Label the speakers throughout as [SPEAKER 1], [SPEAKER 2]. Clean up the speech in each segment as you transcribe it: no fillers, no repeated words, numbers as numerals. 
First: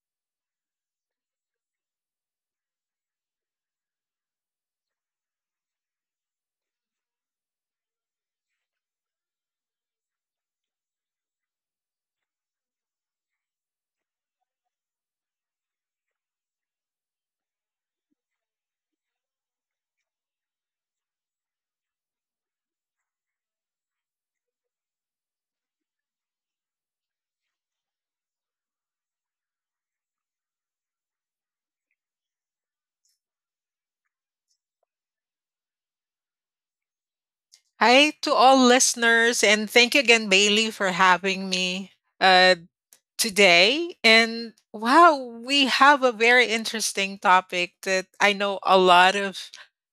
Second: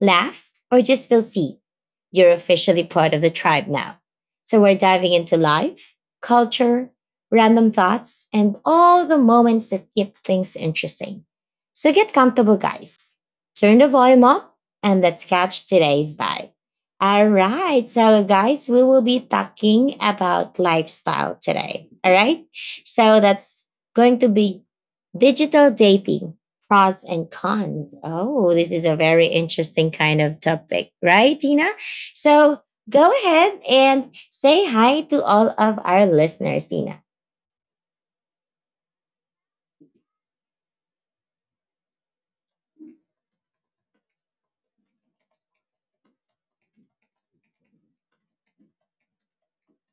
[SPEAKER 1] laugh, or just feel seen, you're officially part of the tribe now. So, we're diving into life, culture, random thoughts, and all the moments that keep things interesting. So, get comfortable, guys. Turn the volume up and let's catch today's vibe. All right. So, guys, we will be talking about lifestyle today. All right. So, that's going to be digital dating pros and cons. Oh, this is a very interesting kind of topic, right, Tina? So go ahead and say hi to all of our listeners, Tina.
[SPEAKER 2] Hi to all listeners, and thank you again, Bailey, for having me. Uh, Today. And wow, we have a very interesting topic that I know a lot of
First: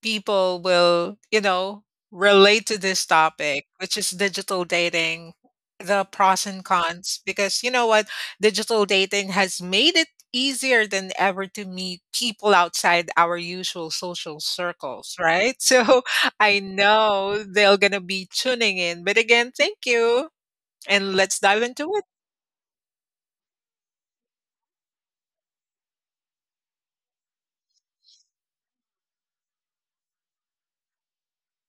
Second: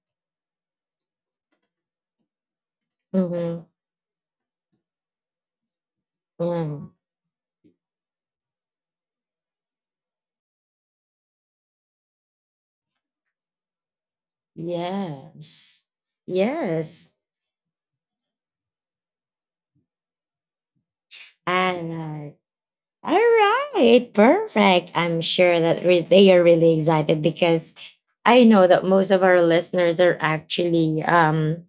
[SPEAKER 2] people will, relate to this
[SPEAKER 1] Mm-hmm.
[SPEAKER 2] topic, which is digital dating, the pros and
[SPEAKER 1] Mm.
[SPEAKER 2] cons. Because you know what? Digital dating has made it easier than ever to meet people outside our usual social circles, right?
[SPEAKER 1] Yes.
[SPEAKER 2] So I
[SPEAKER 1] Yes.
[SPEAKER 2] know they're going to be tuning in. But again, thank you. And let's dive into it.
[SPEAKER 1] And All right, perfect. I'm sure that they are really excited because I know that most of our listeners are actually um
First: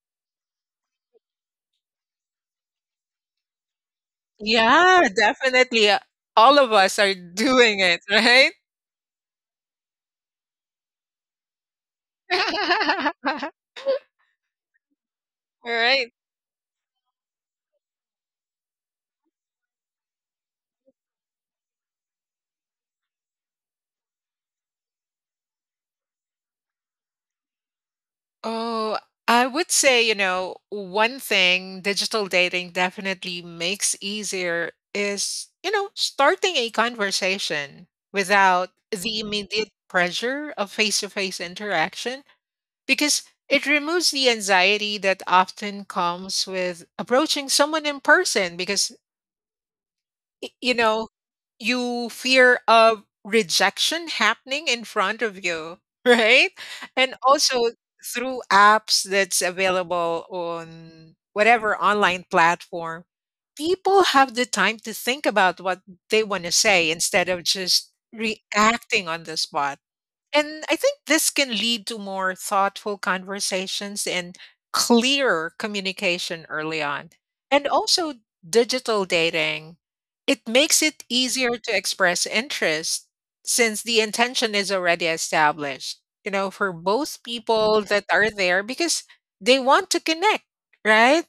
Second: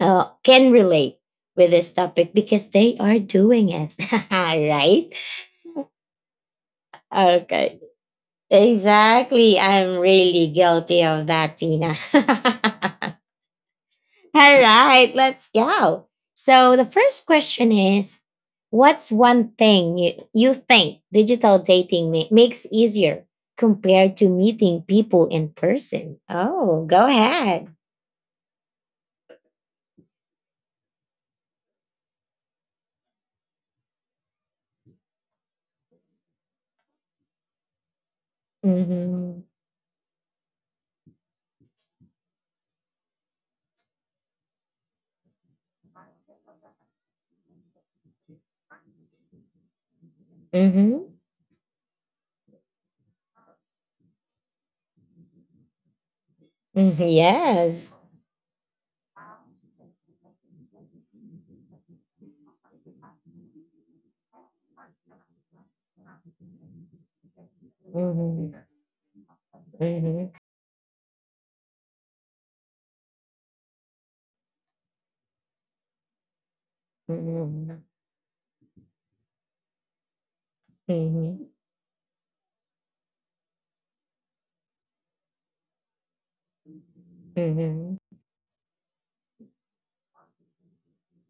[SPEAKER 1] uh, can relate with this topic because they are doing it, right?
[SPEAKER 2] Yeah, definitely. All of us are
[SPEAKER 1] Okay,
[SPEAKER 2] doing it, right?
[SPEAKER 1] exactly. I'm really guilty of that, Tina. All right, let's go.
[SPEAKER 2] Right.
[SPEAKER 1] So the first question is, what's one thing you think digital dating makes easier compared to meeting people in person? Oh, go ahead.
[SPEAKER 2] Oh, I would say, one thing digital dating definitely makes easier is, starting a conversation without the
[SPEAKER 1] Mm-hmm.
[SPEAKER 2] immediate pressure of face-to-face interaction because it removes the anxiety that often comes with approaching someone in person because Y you
[SPEAKER 1] Mm-hmm.
[SPEAKER 2] know, you fear of rejection happening in front of you, right?
[SPEAKER 1] hmm
[SPEAKER 2] And also
[SPEAKER 1] Yes.
[SPEAKER 2] through apps that's available on whatever online platform, people have the time to think about what they want to say instead of just
[SPEAKER 1] Mm-hmm.
[SPEAKER 2] reacting on the spot.
[SPEAKER 1] Mm-hmm.
[SPEAKER 2] And I think this can lead to more thoughtful conversations and clearer communication early on. And
[SPEAKER 1] Mhm.
[SPEAKER 2] also, digital dating, it makes it
[SPEAKER 1] Mhm.
[SPEAKER 2] easier to express interest since the intention is already established, for both people
[SPEAKER 1] Mhm.
[SPEAKER 2] that are there because they want to connect, right?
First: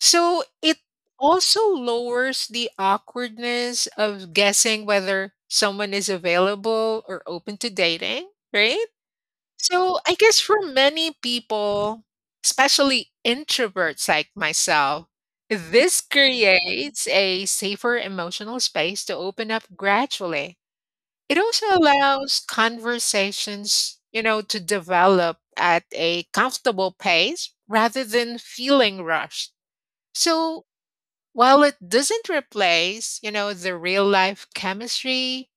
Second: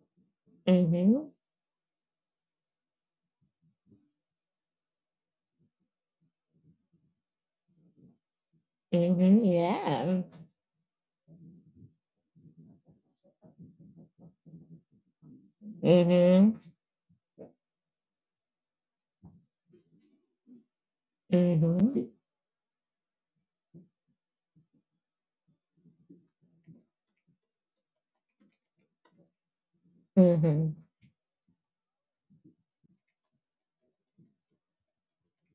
[SPEAKER 2] So it
[SPEAKER 1] Mhm.
[SPEAKER 2] also lowers the awkwardness of guessing whether someone is available or open to dating, right?
[SPEAKER 1] Mhm.
[SPEAKER 2] So I
[SPEAKER 1] Yeah.
[SPEAKER 2] guess for many people, especially introverts like myself, this
[SPEAKER 1] Mhm.
[SPEAKER 2] creates a safer emotional space to open up gradually. It also
[SPEAKER 1] Mhm.
[SPEAKER 2] allows conversations, to develop at a comfortable pace rather than feeling rushed. So
[SPEAKER 1] Mhm.
[SPEAKER 2] while it doesn't replace, the real life chemistry,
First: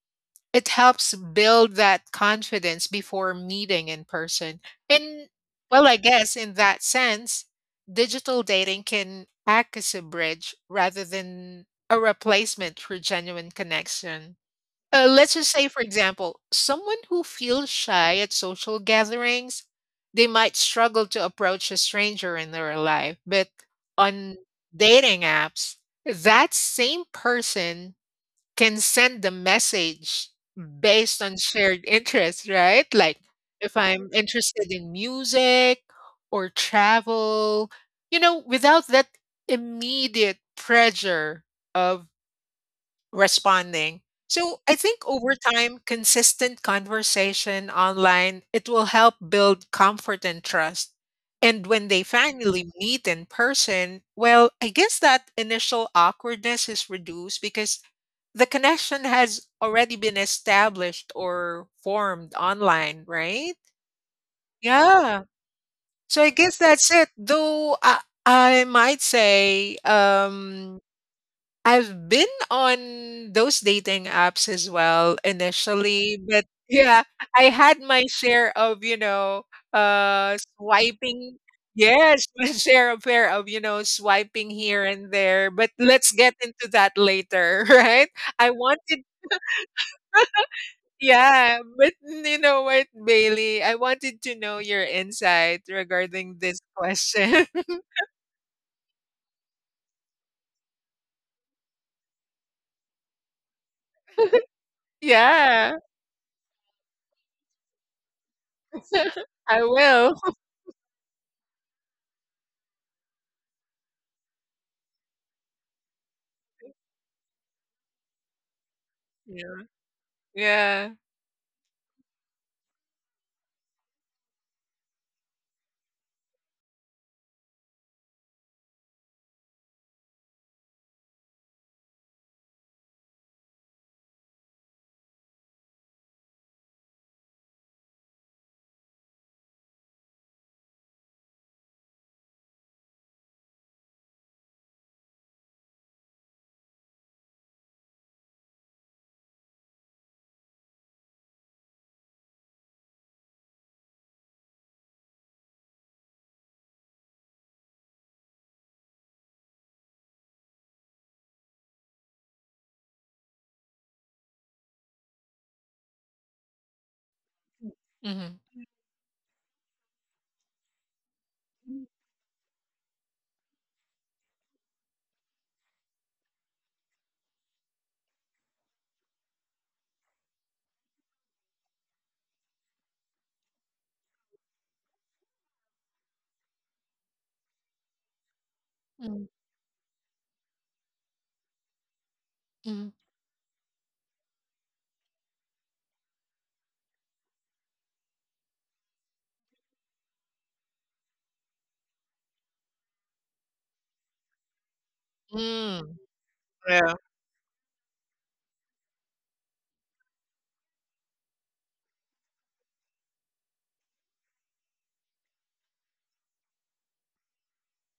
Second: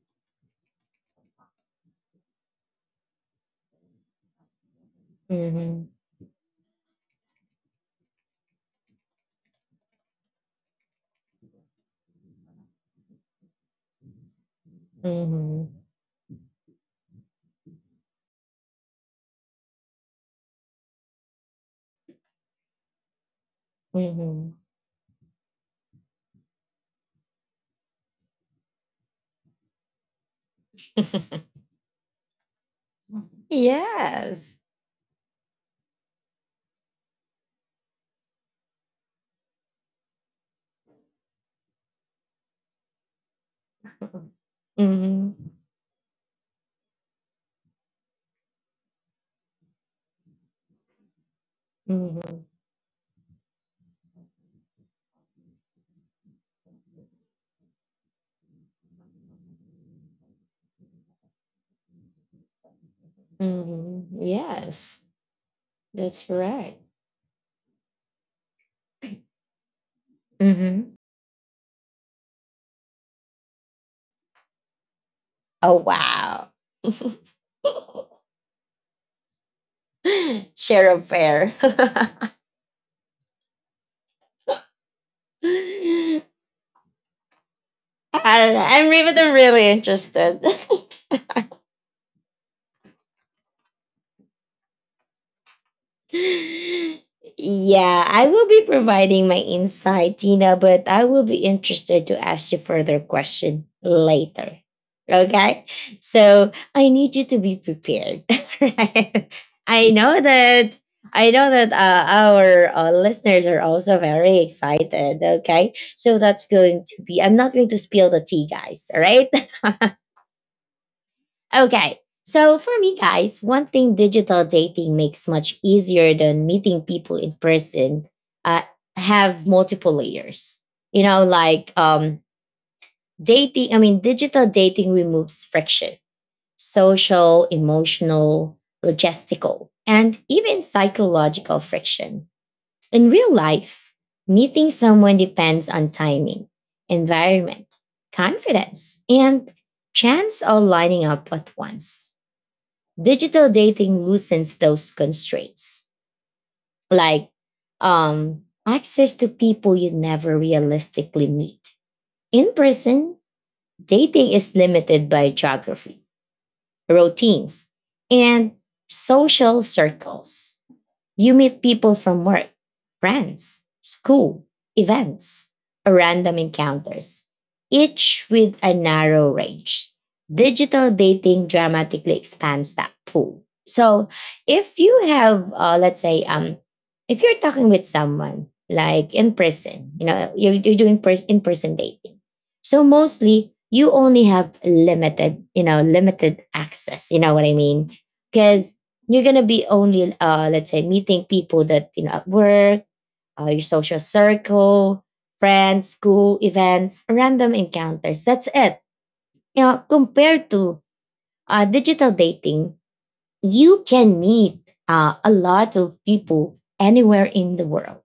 [SPEAKER 2] it helps build that confidence before meeting in person. And well,
[SPEAKER 1] Mhm.
[SPEAKER 2] I guess in that sense, digital dating can act as a bridge rather than a replacement for genuine connection. Let's just say, for
[SPEAKER 1] Mhm.
[SPEAKER 2] example, someone who feels shy at social gatherings, they might struggle to approach a stranger in their life. But on
[SPEAKER 1] Mhm.
[SPEAKER 2] dating apps, that same person can send a message based on shared interests, right? Like if I'm
[SPEAKER 1] Yes.
[SPEAKER 2] interested in music or travel, without that immediate pressure of responding. So, I think
[SPEAKER 1] Mhm.
[SPEAKER 2] over time, consistent conversation online, it will help build comfort and trust. And when they
[SPEAKER 1] Mhm.
[SPEAKER 2] finally meet in person, well, I guess that initial awkwardness is reduced because the connection has already been established or formed online, right?
[SPEAKER 1] Mhm. Yes.
[SPEAKER 2] Yeah.
[SPEAKER 1] That's
[SPEAKER 2] So I guess
[SPEAKER 1] correct.
[SPEAKER 2] that's it. Though I might say,
[SPEAKER 1] Mhm.
[SPEAKER 2] I've been on those dating apps as well
[SPEAKER 1] Oh
[SPEAKER 2] initially, but
[SPEAKER 1] wow.
[SPEAKER 2] yeah, I had my share of,
[SPEAKER 1] Share a
[SPEAKER 2] swiping.
[SPEAKER 1] fair.
[SPEAKER 2] Yes, my share of pair of, swiping here and there. But let's get into that later, right?
[SPEAKER 1] I
[SPEAKER 2] I
[SPEAKER 1] don't know. I'm
[SPEAKER 2] wanted.
[SPEAKER 1] even really interested.
[SPEAKER 2] Yeah, but you know what, Bailey? I wanted to know your insight regarding this question.
[SPEAKER 1] Yeah, I will be providing my insight, Tina, but I will be interested to ask you further question later. Okay?
[SPEAKER 2] Yeah.
[SPEAKER 1] So I need you to be prepared. right?
[SPEAKER 2] I
[SPEAKER 1] I
[SPEAKER 2] will.
[SPEAKER 1] know that I know that our listeners are also very excited. Okay, so that's going to be. I'm not going to spill the tea, guys. All right,
[SPEAKER 2] Yeah. Yeah.
[SPEAKER 1] Okay. So for me, guys, one thing digital dating makes much easier than meeting people in person uh, have multiple layers. You know, like digital dating removes friction, social, emotional, logistical, and even psychological friction. In real life, meeting someone depends on timing, environment, confidence, and chance all lining up at once. Digital dating loosens those constraints, like access to people you never realistically meet. In person, dating is limited by geography, routines,
[SPEAKER 2] Mm-hmm.
[SPEAKER 1] and social circles. You meet people from work, friends, school, events, or random encounters, each with a narrow range. Digital dating dramatically expands that pool. So, if you have, let's say, if you're talking with someone like
[SPEAKER 2] Mm-hmm.
[SPEAKER 1] in person, you know, you're doing in person dating. So mostly you only have limited, you know, limited access. You know what I mean? Because you're gonna be only let's say meeting people that you know at work, your social circle, friends,
[SPEAKER 2] Mm.
[SPEAKER 1] school,
[SPEAKER 2] Yeah.
[SPEAKER 1] events, random encounters, that's it, you know, compared to digital dating. You can meet a lot of people anywhere in the world,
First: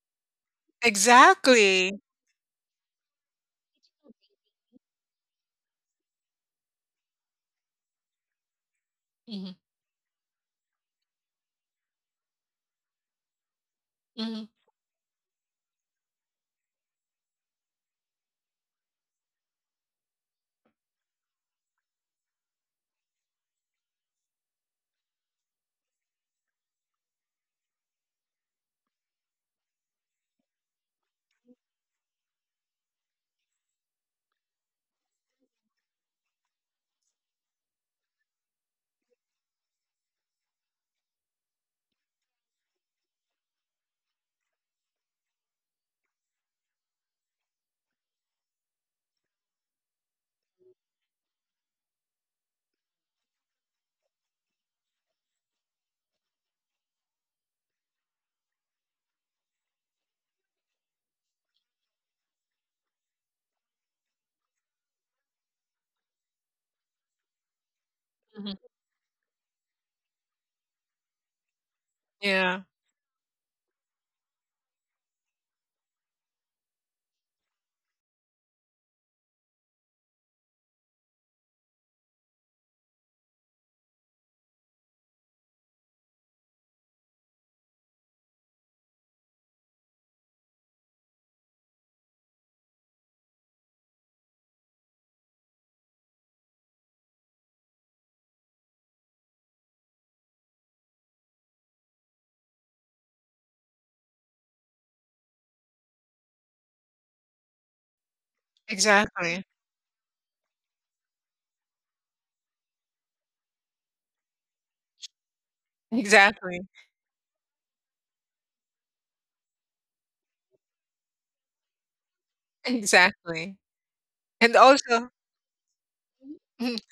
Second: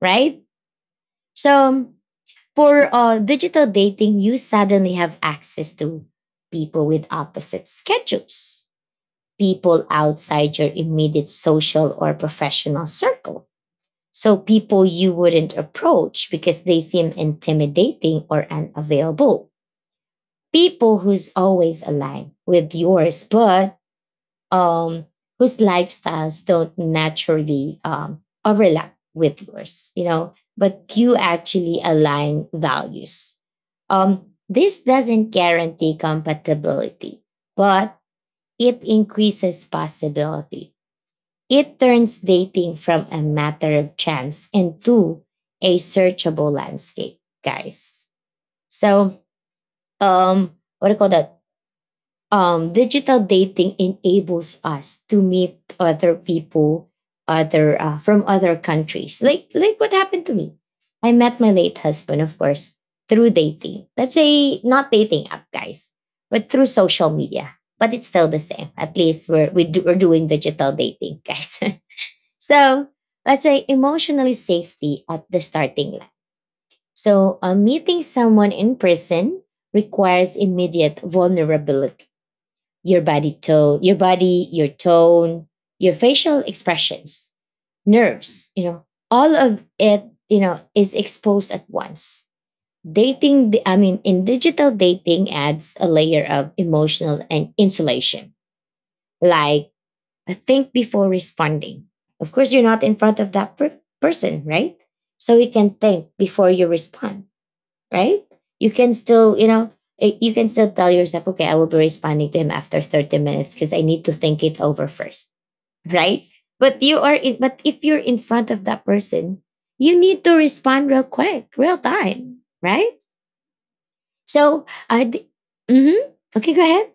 [SPEAKER 1] right? So
[SPEAKER 2] Exactly.
[SPEAKER 1] for digital dating, you suddenly have access to people with opposite schedules,
[SPEAKER 2] Mhm,
[SPEAKER 1] people outside your immediate social or professional circle. So
[SPEAKER 2] mhm,
[SPEAKER 1] people you wouldn't approach because they seem intimidating or unavailable. People who's always aligned with yours, but um, whose lifestyles don't naturally overlap with yours, you know, but you actually align values. This doesn't guarantee compatibility, but it increases possibility. It turns dating from a matter of chance into a searchable landscape, guys. So, um, what do you call that? Digital dating enables us to meet other people, other from other countries. Like what happened to me. I met my late husband, of course, through dating. Let's say not dating app, guys, but through social media. But it's still the
[SPEAKER 2] mhm.
[SPEAKER 1] same. At least we're doing digital dating, guys.
[SPEAKER 2] Yeah.
[SPEAKER 1] So let's say emotionally safety at the starting line. So meeting someone in person requires immediate vulnerability. Your body, your tone, your facial expressions, nerves, you know, all of it, you know, is exposed at once. In digital dating adds a layer of emotional and insulation. Like think before responding. Of course, you're not in front of that person, right? So you can think before you respond, right? You can still,
[SPEAKER 2] Exactly.
[SPEAKER 1] you know, you can still tell yourself, okay, I will be responding to him after 30 minutes because I need to think it over first, right?
[SPEAKER 2] Exactly.
[SPEAKER 1] But if you're in front of that person, you need to respond real quick, real time, right?
[SPEAKER 2] Exactly. And
[SPEAKER 1] So, I,
[SPEAKER 2] also,
[SPEAKER 1] d- mm-hmm. Okay, go
[SPEAKER 2] mhm,
[SPEAKER 1] ahead.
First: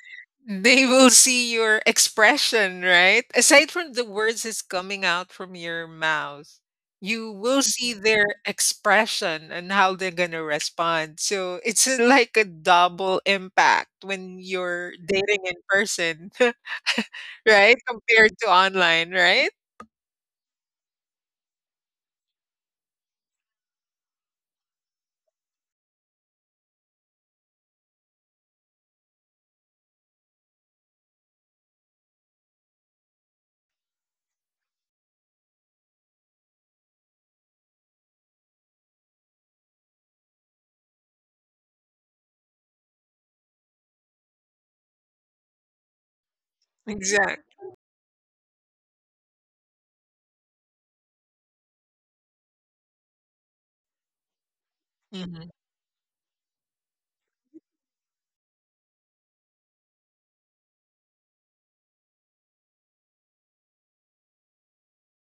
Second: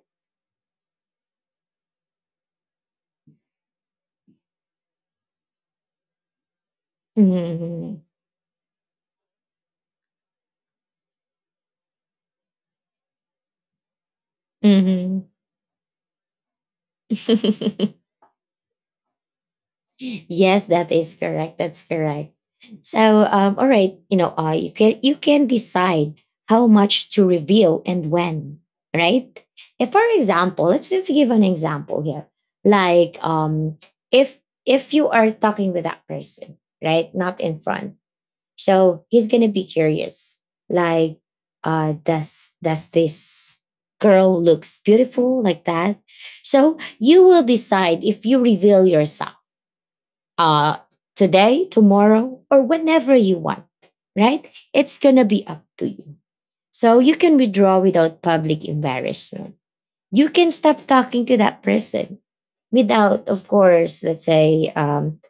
[SPEAKER 2] they will see your expression, right? Aside from the words that's coming out from your mouth, you will see
[SPEAKER 1] Mm-hmm.
[SPEAKER 2] their expression and how they're gonna respond. So it's like a double impact when you're dating in person, right?
[SPEAKER 1] Mm-hmm.
[SPEAKER 2] Compared to online, right?
[SPEAKER 1] Yes, that is correct. That's correct. So, all right, you know, you can decide how much to reveal and when, right? If, for example, let's just give an example here. Like, if if you are talking with that person, right, not in front, so he's gonna be curious. Like, does this girl looks beautiful like that? So you will
[SPEAKER 2] Exactly.
[SPEAKER 1] decide if you reveal yourself uh, today, tomorrow, or whenever you want, right? It's going to be
[SPEAKER 2] Mhm,
[SPEAKER 1] up to you. So you can withdraw without public embarrassment. You can stop talking to that person without, of course, let's say, um,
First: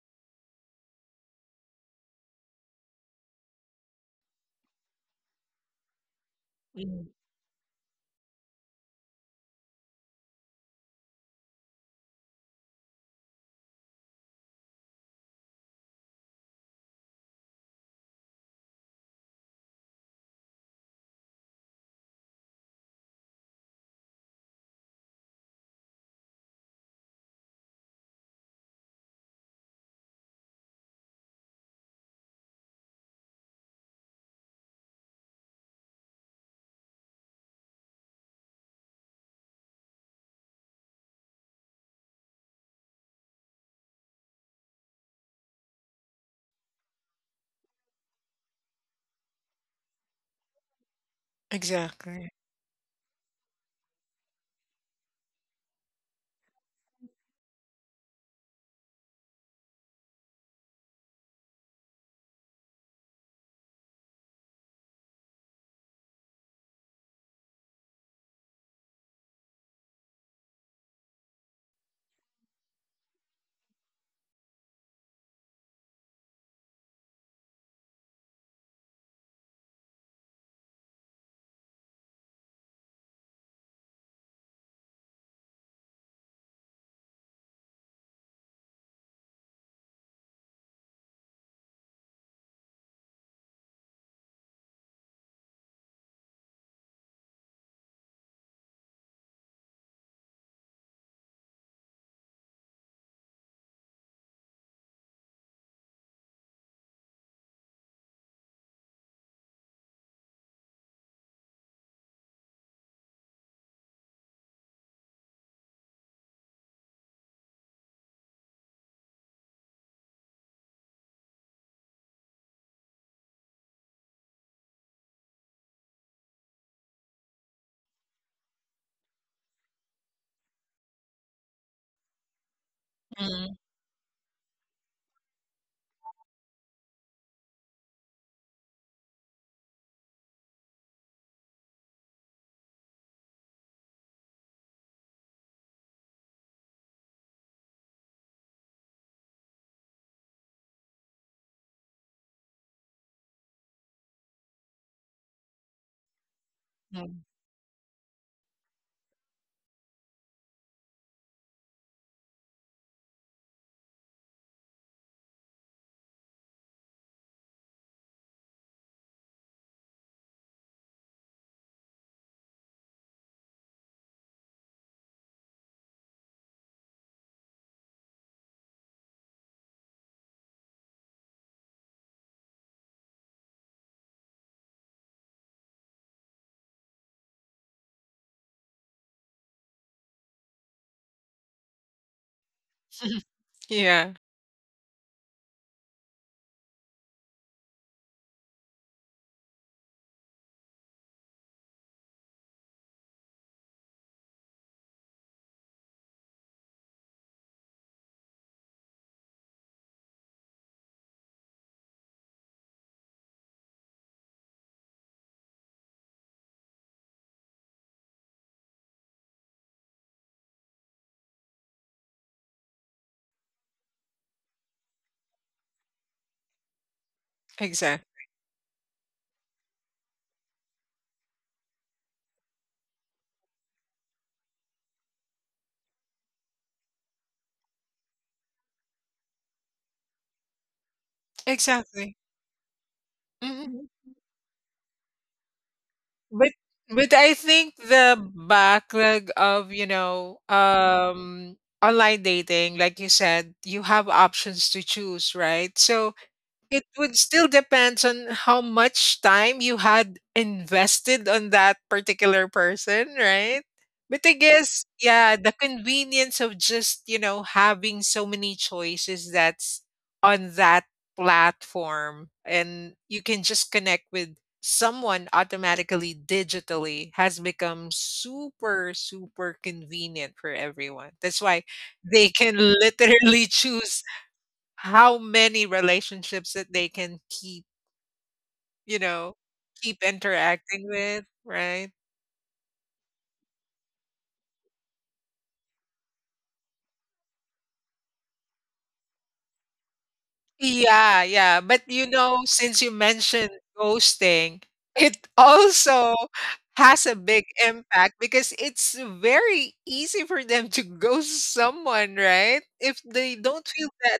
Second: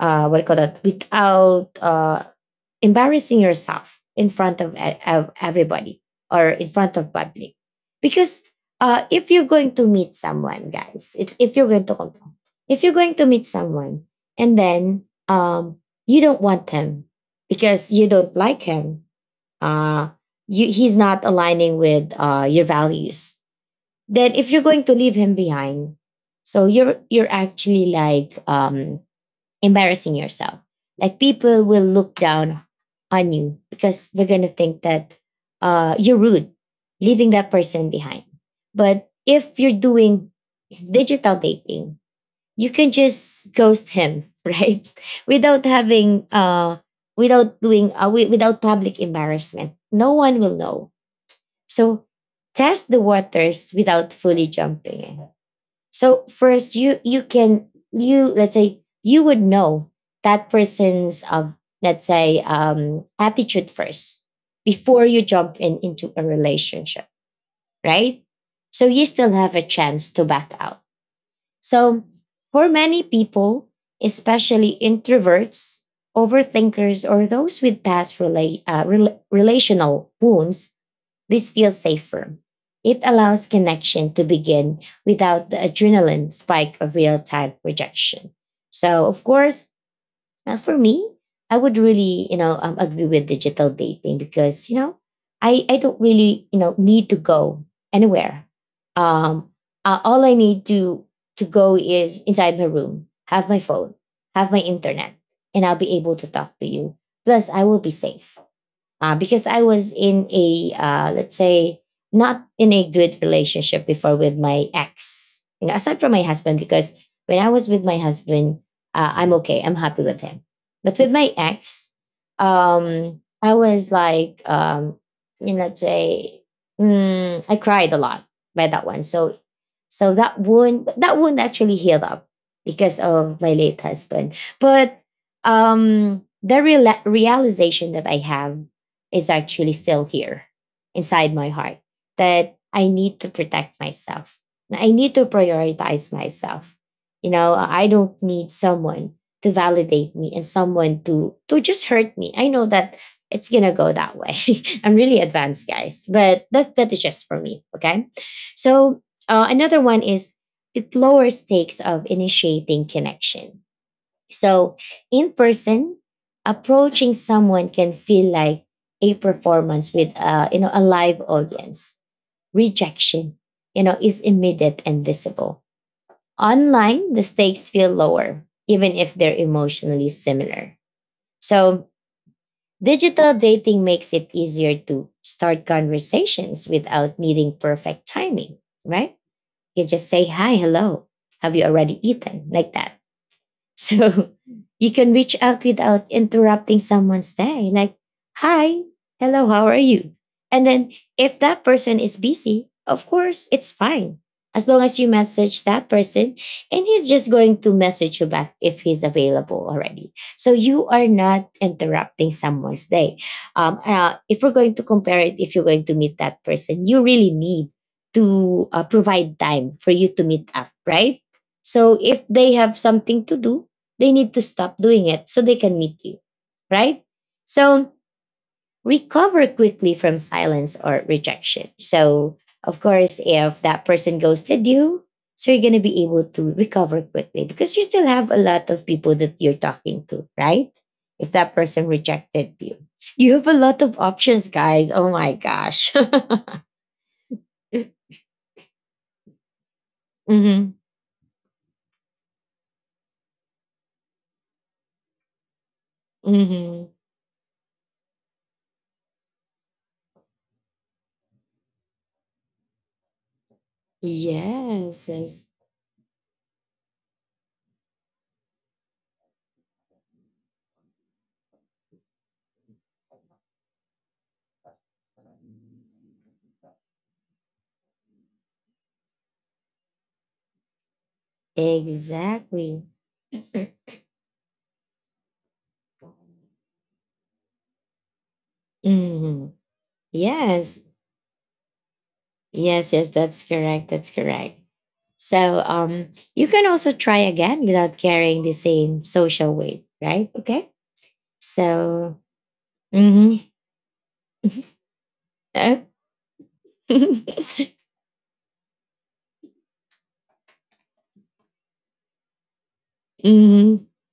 [SPEAKER 1] uh, what do you call that? Without embarrassing yourself in front of, of everybody or in front
[SPEAKER 2] mhm.
[SPEAKER 1] of public. Because if you're going to meet someone, guys, it's if you're going to confront if you're going to meet someone and then, um, you don't want him because you don't like him, uh, he's not aligning with your values, then if you're going to leave him behind, so you're actually like embarrassing yourself. Like people will look down on you because they're going to think that you're rude, leaving that person behind. But if you're doing digital dating, you can just ghost him, right? Without having, without doing, wi- without public embarrassment. No one will know. So
[SPEAKER 2] Exactly.
[SPEAKER 1] test the waters without fully jumping in. So first, you can you let's say you would know that person's of, let's say, attitude first before you jump in into a relationship, right? So you still have a chance to back out. So for many people, especially introverts, overthinkers, or those with past relational wounds, this feels safer. It allows connection to begin without the adrenaline spike of real time rejection. So, of course, for me, I would really, you know, agree with digital dating because, you know, I don't really, you know, need to go anywhere. Um, all I need to go is inside my room, have my phone, have my internet, and I'll be able to talk to you. Plus, I will be safe because I was in a, let's say, not in a good relationship before with my ex. You know, aside from my husband, because when I was with my husband, I'm okay, I'm happy with him. But with my ex, I was like, you know, let's say, I cried a lot by that one. So, so that wound actually healed up because of my
[SPEAKER 2] Mhm,
[SPEAKER 1] late husband. But the realization that I have is actually still here inside my heart, that I need to protect myself. I need to prioritize myself. You know, I don't need someone to validate me and someone to just hurt me. I know that it's gonna go that way. I'm really advanced, guys, but that is
[SPEAKER 2] mm.
[SPEAKER 1] just for me. Okay, so another one is it lowers stakes of initiating connection. So, in person, approaching someone can feel like a performance with, you know, a live audience. Rejection, you know, is immediate and visible. Online, the stakes feel lower, even if they're emotionally similar. So, digital dating makes it easier to start conversations without needing perfect timing, right? You just say hi, hello. Have you already eaten? Like that.
[SPEAKER 2] Yeah,
[SPEAKER 1] So you can reach out without interrupting someone's day, like, hi, hello, how are you? And then if that person is busy, of course, it's fine. As long as you message that person and he's just going to message you back if he's available already. So you are not interrupting someone's day. If we're going to compare it, if you're going to meet that person, you really need to provide time for you to meet up, right? So if they have something to do, they need to stop doing it so they can meet you, right? So
[SPEAKER 2] exact
[SPEAKER 1] recover quickly from silence or rejection. So, of course, if that person ghosted you, so you're going to be able to recover quickly because you still have a lot of people that you're talking to, right? If that person
[SPEAKER 2] exactly.
[SPEAKER 1] rejected you, you have a lot
[SPEAKER 2] Mhm.
[SPEAKER 1] of options, guys. Oh my gosh.
[SPEAKER 2] But but I think the backlog of, you know,
[SPEAKER 1] hmm
[SPEAKER 2] online dating, like you said, you have options to choose, right? So it
[SPEAKER 1] hmm
[SPEAKER 2] would still depends on how much time you had invested on that particular person, right? But I guess,
[SPEAKER 1] Yes,
[SPEAKER 2] yeah,
[SPEAKER 1] yes,
[SPEAKER 2] the convenience of just, having so many choices that's on that platform and you can just connect with someone automatically digitally has become super, super convenient for everyone. That's why they can
[SPEAKER 1] exactly.
[SPEAKER 2] literally choose how many relationships that they can you know,
[SPEAKER 1] Mhm.
[SPEAKER 2] keep
[SPEAKER 1] Yes.
[SPEAKER 2] interacting with, right?
[SPEAKER 1] Yes, yes, that's correct. That's correct. So um, you can also try again without carrying the same social weight, right? Okay.
[SPEAKER 2] Yeah, yeah, but, you
[SPEAKER 1] So,
[SPEAKER 2] know, since you mentioned
[SPEAKER 1] mm-hmm.
[SPEAKER 2] ghosting, it also has a big impact because it's very easy for them to ghost someone, right? If they don't feel
[SPEAKER 1] hmm
[SPEAKER 2] that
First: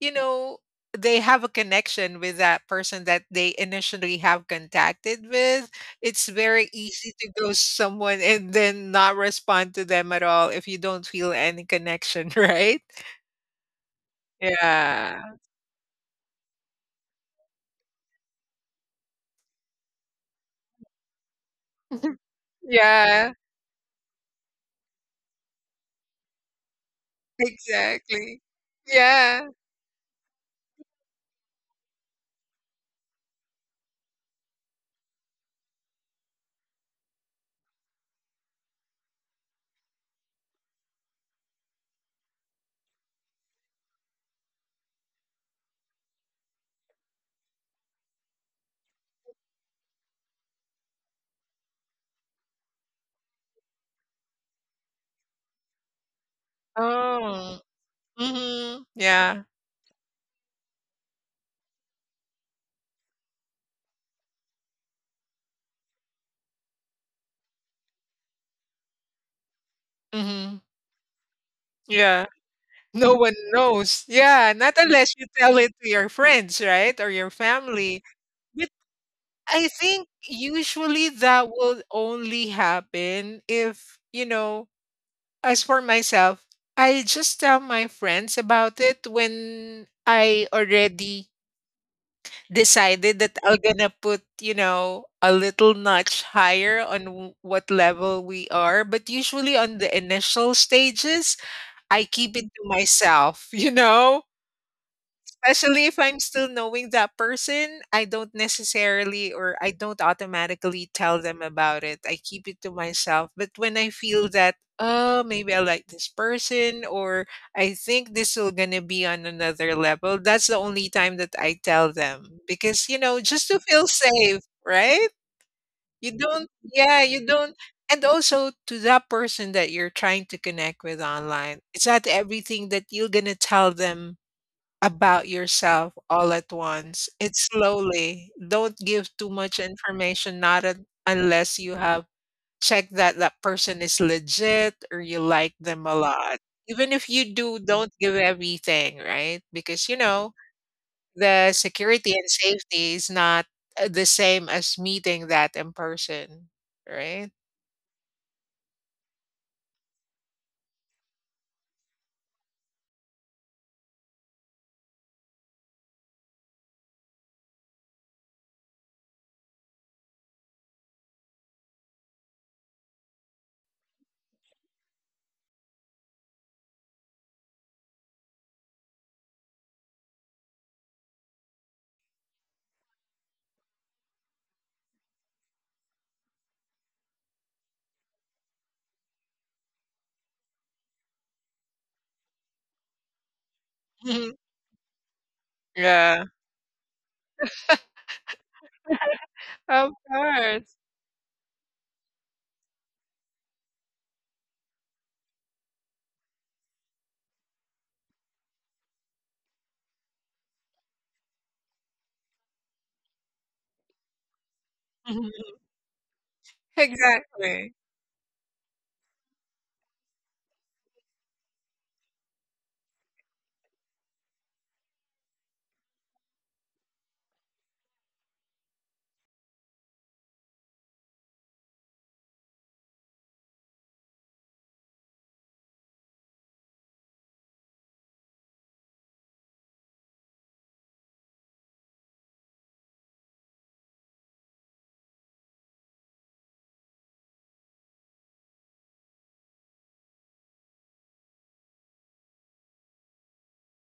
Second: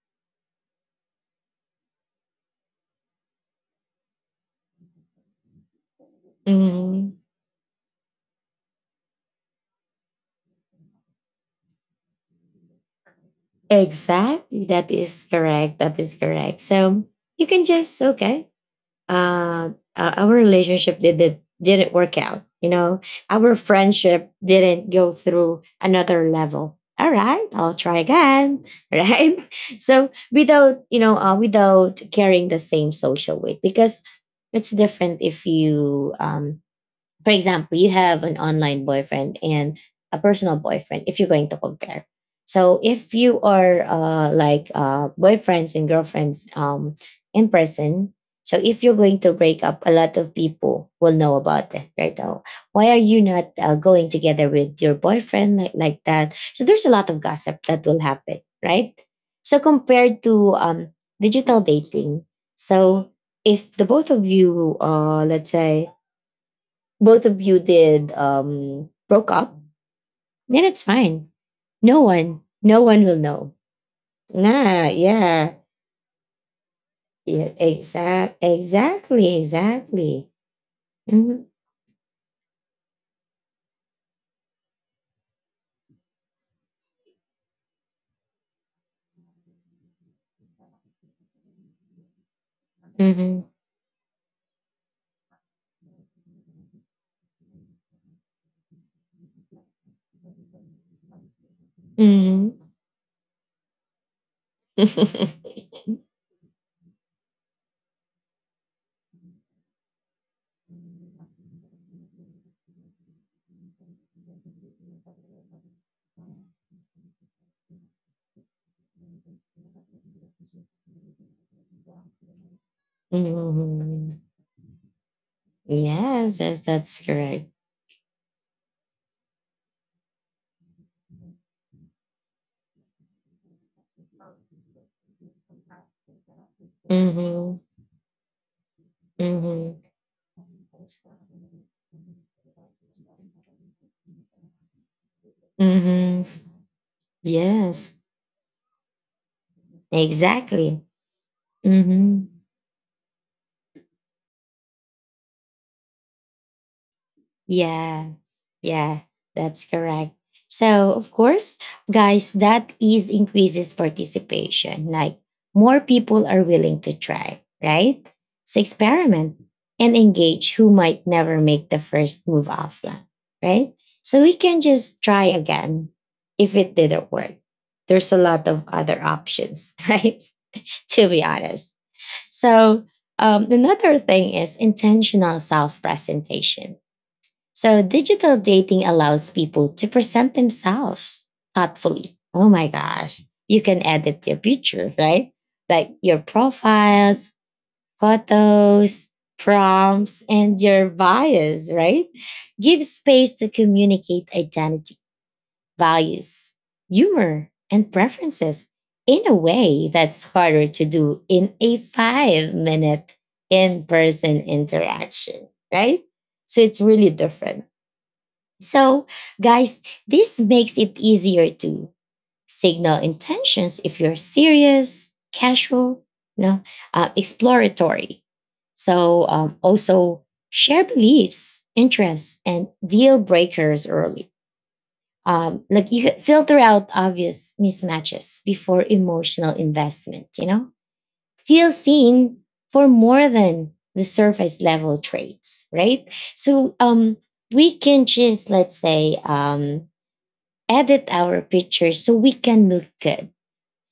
[SPEAKER 2] you know, they have a connection with that person that they initially have contacted with. It's very easy
[SPEAKER 1] hmm
[SPEAKER 2] to go someone and then not respond to them at all if you don't feel any connection, right?
[SPEAKER 1] exactly. That
[SPEAKER 2] Yeah.
[SPEAKER 1] is correct. That is correct. So you can just, okay, uh, our relationship didn't work out. You know,
[SPEAKER 2] Yeah,
[SPEAKER 1] our friendship didn't go through another level. All right, I'll try
[SPEAKER 2] exactly.
[SPEAKER 1] again. Right?
[SPEAKER 2] Yeah.
[SPEAKER 1] So without without carrying the same social weight, because it's different if you for example, you have an online boyfriend and a personal boyfriend if you're going to compare. So if you are like boyfriends and girlfriends in person, so if you're going to break up, a lot of people will know about it, right? Oh, why are you not going together with your boyfriend like that? So there's a lot of
[SPEAKER 2] Oh.
[SPEAKER 1] gossip that will happen,
[SPEAKER 2] Hmm,
[SPEAKER 1] right?
[SPEAKER 2] yeah.
[SPEAKER 1] So compared to digital dating, so if the both of you, let's say, both of you did broke up,
[SPEAKER 2] Hmm,
[SPEAKER 1] then it's fine. No
[SPEAKER 2] yeah.
[SPEAKER 1] one, no one
[SPEAKER 2] No
[SPEAKER 1] will
[SPEAKER 2] one
[SPEAKER 1] know.
[SPEAKER 2] knows. Yeah, not
[SPEAKER 1] Nah,
[SPEAKER 2] unless you
[SPEAKER 1] yeah,
[SPEAKER 2] tell it to your friends, right? Or your
[SPEAKER 1] yeah,
[SPEAKER 2] family.
[SPEAKER 1] exactly,
[SPEAKER 2] I think
[SPEAKER 1] exactly.
[SPEAKER 2] usually
[SPEAKER 1] Mhm,
[SPEAKER 2] that will only happen if, as for myself, I just tell my friends about it when I already decided that
[SPEAKER 1] mhm,
[SPEAKER 2] I'm gonna put, a little notch higher on what level we are. But usually on the initial stages, I keep it
[SPEAKER 1] mhm.
[SPEAKER 2] to myself, you know? Especially if I'm still knowing that person, I don't necessarily or I don't automatically tell them about it. I keep it to myself. But when I feel that, oh, maybe I like this person or I think this will gonna be on another level, that's the only time that I tell them. Because, just to feel
[SPEAKER 1] Mhm.
[SPEAKER 2] safe, right? You
[SPEAKER 1] Yes,
[SPEAKER 2] don't
[SPEAKER 1] yes, that's
[SPEAKER 2] yeah, you
[SPEAKER 1] correct.
[SPEAKER 2] don't and also to that person that you're trying to connect with online. It's not everything that you're gonna tell them about yourself all at once. It's
[SPEAKER 1] Mm-hmm.
[SPEAKER 2] slowly. Don't give too much
[SPEAKER 1] Mm-hmm.
[SPEAKER 2] information, not unless you have checked that that person is legit or you like them a
[SPEAKER 1] Mm-hmm.
[SPEAKER 2] lot. Even if you do, don't
[SPEAKER 1] Yes,
[SPEAKER 2] give everything, right? Because,
[SPEAKER 1] exactly.
[SPEAKER 2] the security
[SPEAKER 1] Mm-hmm.
[SPEAKER 2] and safety is not the same as meeting that in person, right?
[SPEAKER 1] Yeah, yeah, that's correct. So, of course, guys, that is increases participation. Like more people are willing to try, right? So, experiment and engage who might never make the first move offline, right? So, we can just try again if it didn't work. There's a lot of other options, right? To be honest. So, Another thing is intentional self presentation so digital dating allows people to present themselves thoughtfully. Oh my gosh. You can edit your picture, right? Like your
[SPEAKER 2] Yeah,
[SPEAKER 1] profiles, photos,
[SPEAKER 2] of
[SPEAKER 1] prompts, and
[SPEAKER 2] course.
[SPEAKER 1] your bios, right? Give space to communicate identity, values, humor, and preferences in a way that's harder to do in a 5-minute in person interaction, right? So it's really different
[SPEAKER 2] Exactly.
[SPEAKER 1] so, guys, this makes it easier to signal intentions if you're serious, casual, you know, exploratory. Also share beliefs, interests, and deal breakers early. Like you could filter out obvious mismatches before emotional investment, you know? Feel seen for more than the surface level traits, right? So, um, we can just, let's say, edit our pictures so we can look good,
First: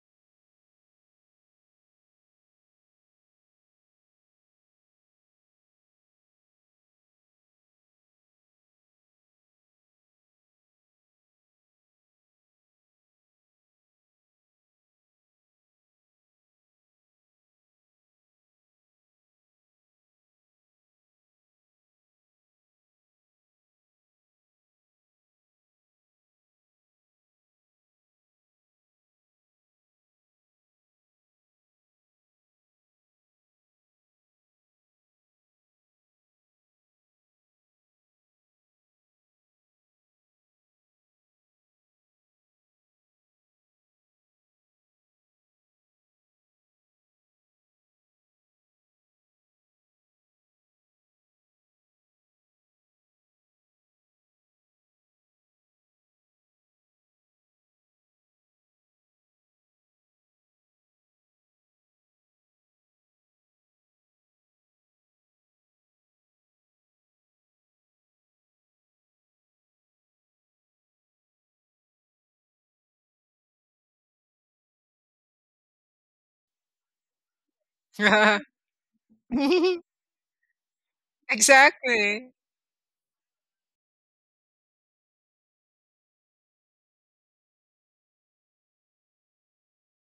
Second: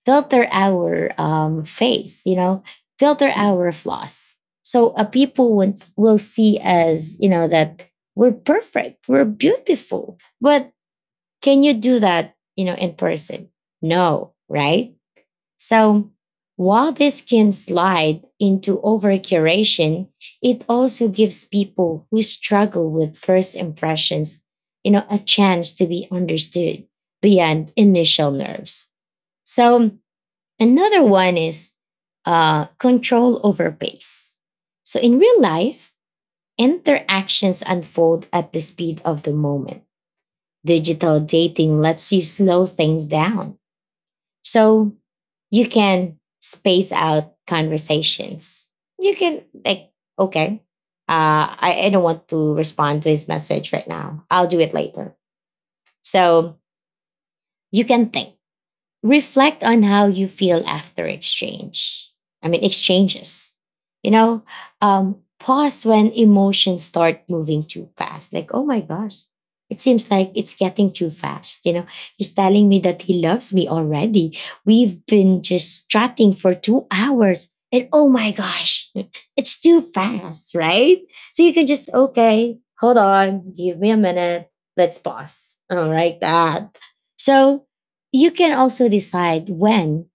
[SPEAKER 1] filter our face, you know, filter our flaws so people will see us, you know, that we're perfect, we're beautiful, but can you do that, you know, in person? No, right? So while this can slide into over curation, it also gives people who struggle with first impressions, you know, a chance to be understood beyond initial nerves. So another one is control over pace. So in real life, interactions unfold at the speed of the moment. Digital dating lets you slow things down so you can space out conversations. You can like, okay, I don't want to respond to his message right now. I'll do it later. So you can think, reflect on how you feel after exchange. I mean, exchanges. You know, pause when emotions start moving too fast. Like, oh my gosh, it seems like it's getting too fast. You know, he's telling me that he loves me already. We've been just chatting for 2 hours. And oh my gosh, it's too fast, right? So you can just,
[SPEAKER 2] Exactly.
[SPEAKER 1] okay, hold on, give me a minute, let's pause. I don't like that. So you can also decide when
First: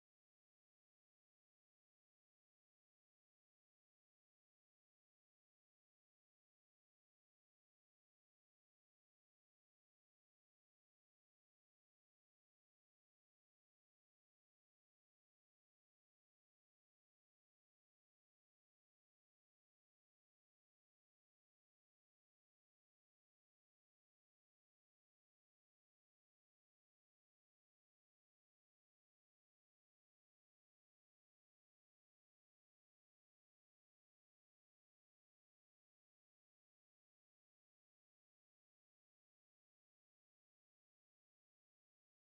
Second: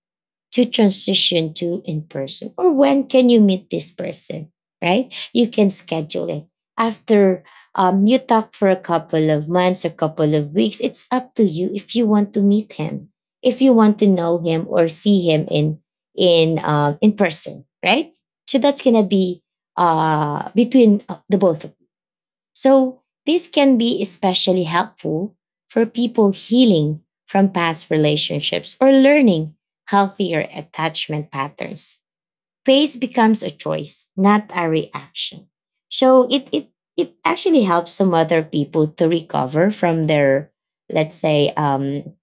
[SPEAKER 1] to transition to in person or when can you meet this person, right? You can schedule it after you talk for a couple of months or couple of weeks. It's up to you if you want to meet him, if you want to know him or see him in in person, right? So that's gonna be between the both of so, this can be especially helpful for people healing from past relationships or learning healthier attachment patterns. Praise becomes a choice, not a reaction. So, it actually helps some other people to recover from their, let's say,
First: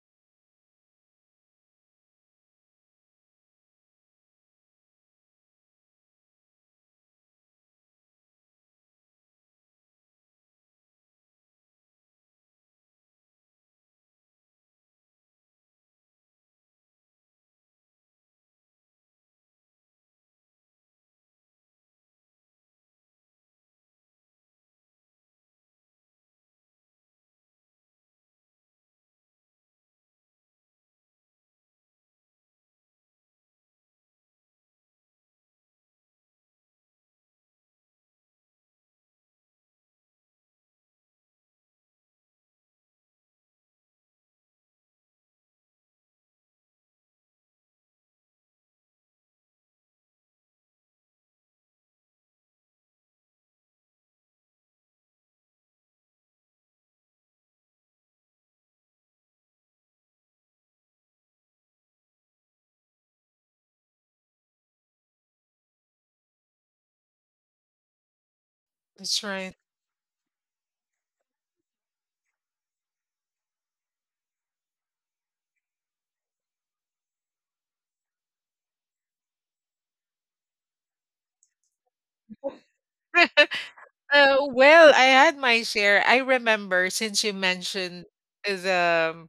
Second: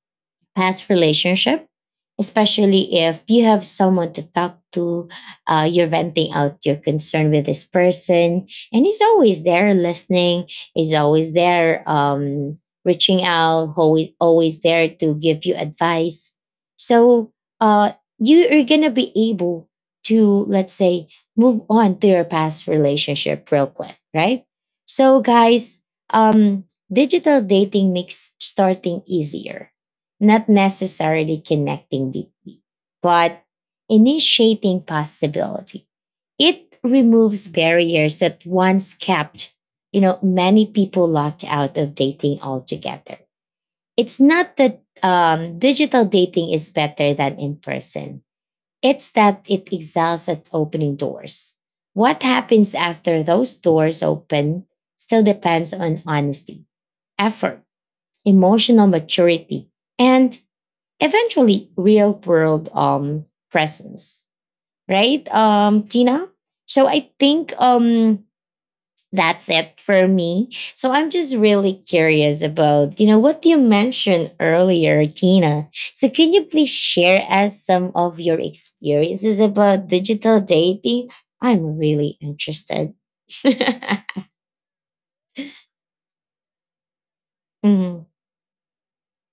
[SPEAKER 1] past relationship, especially if you have someone to talk to, you're venting out your concern with this person, and he's always there listening, he's always there reaching out, always, always there to give you advice. So uh, you are going to be able to, let's say, move on to your past relationship real quick, right? So, guys, um, digital dating makes starting easier, not necessarily connecting deeply, but initiating possibility. It removes barriers that once kept, you know, many people locked out of dating altogether. It's not that digital dating is better than in person. It's that it excels at opening doors. What happens after those doors open still depends on honesty, effort, emotional maturity, and eventually real world presence, right? Tina, so I think
[SPEAKER 2] That's
[SPEAKER 1] that's
[SPEAKER 2] right.
[SPEAKER 1] it for me. So I'm just really curious about, you know, what you mentioned earlier, Tina. So can you please share us some of your experiences about digital dating? I'm really interested. mm-hmm,
[SPEAKER 2] Well, I had my share. I remember since you mentioned the,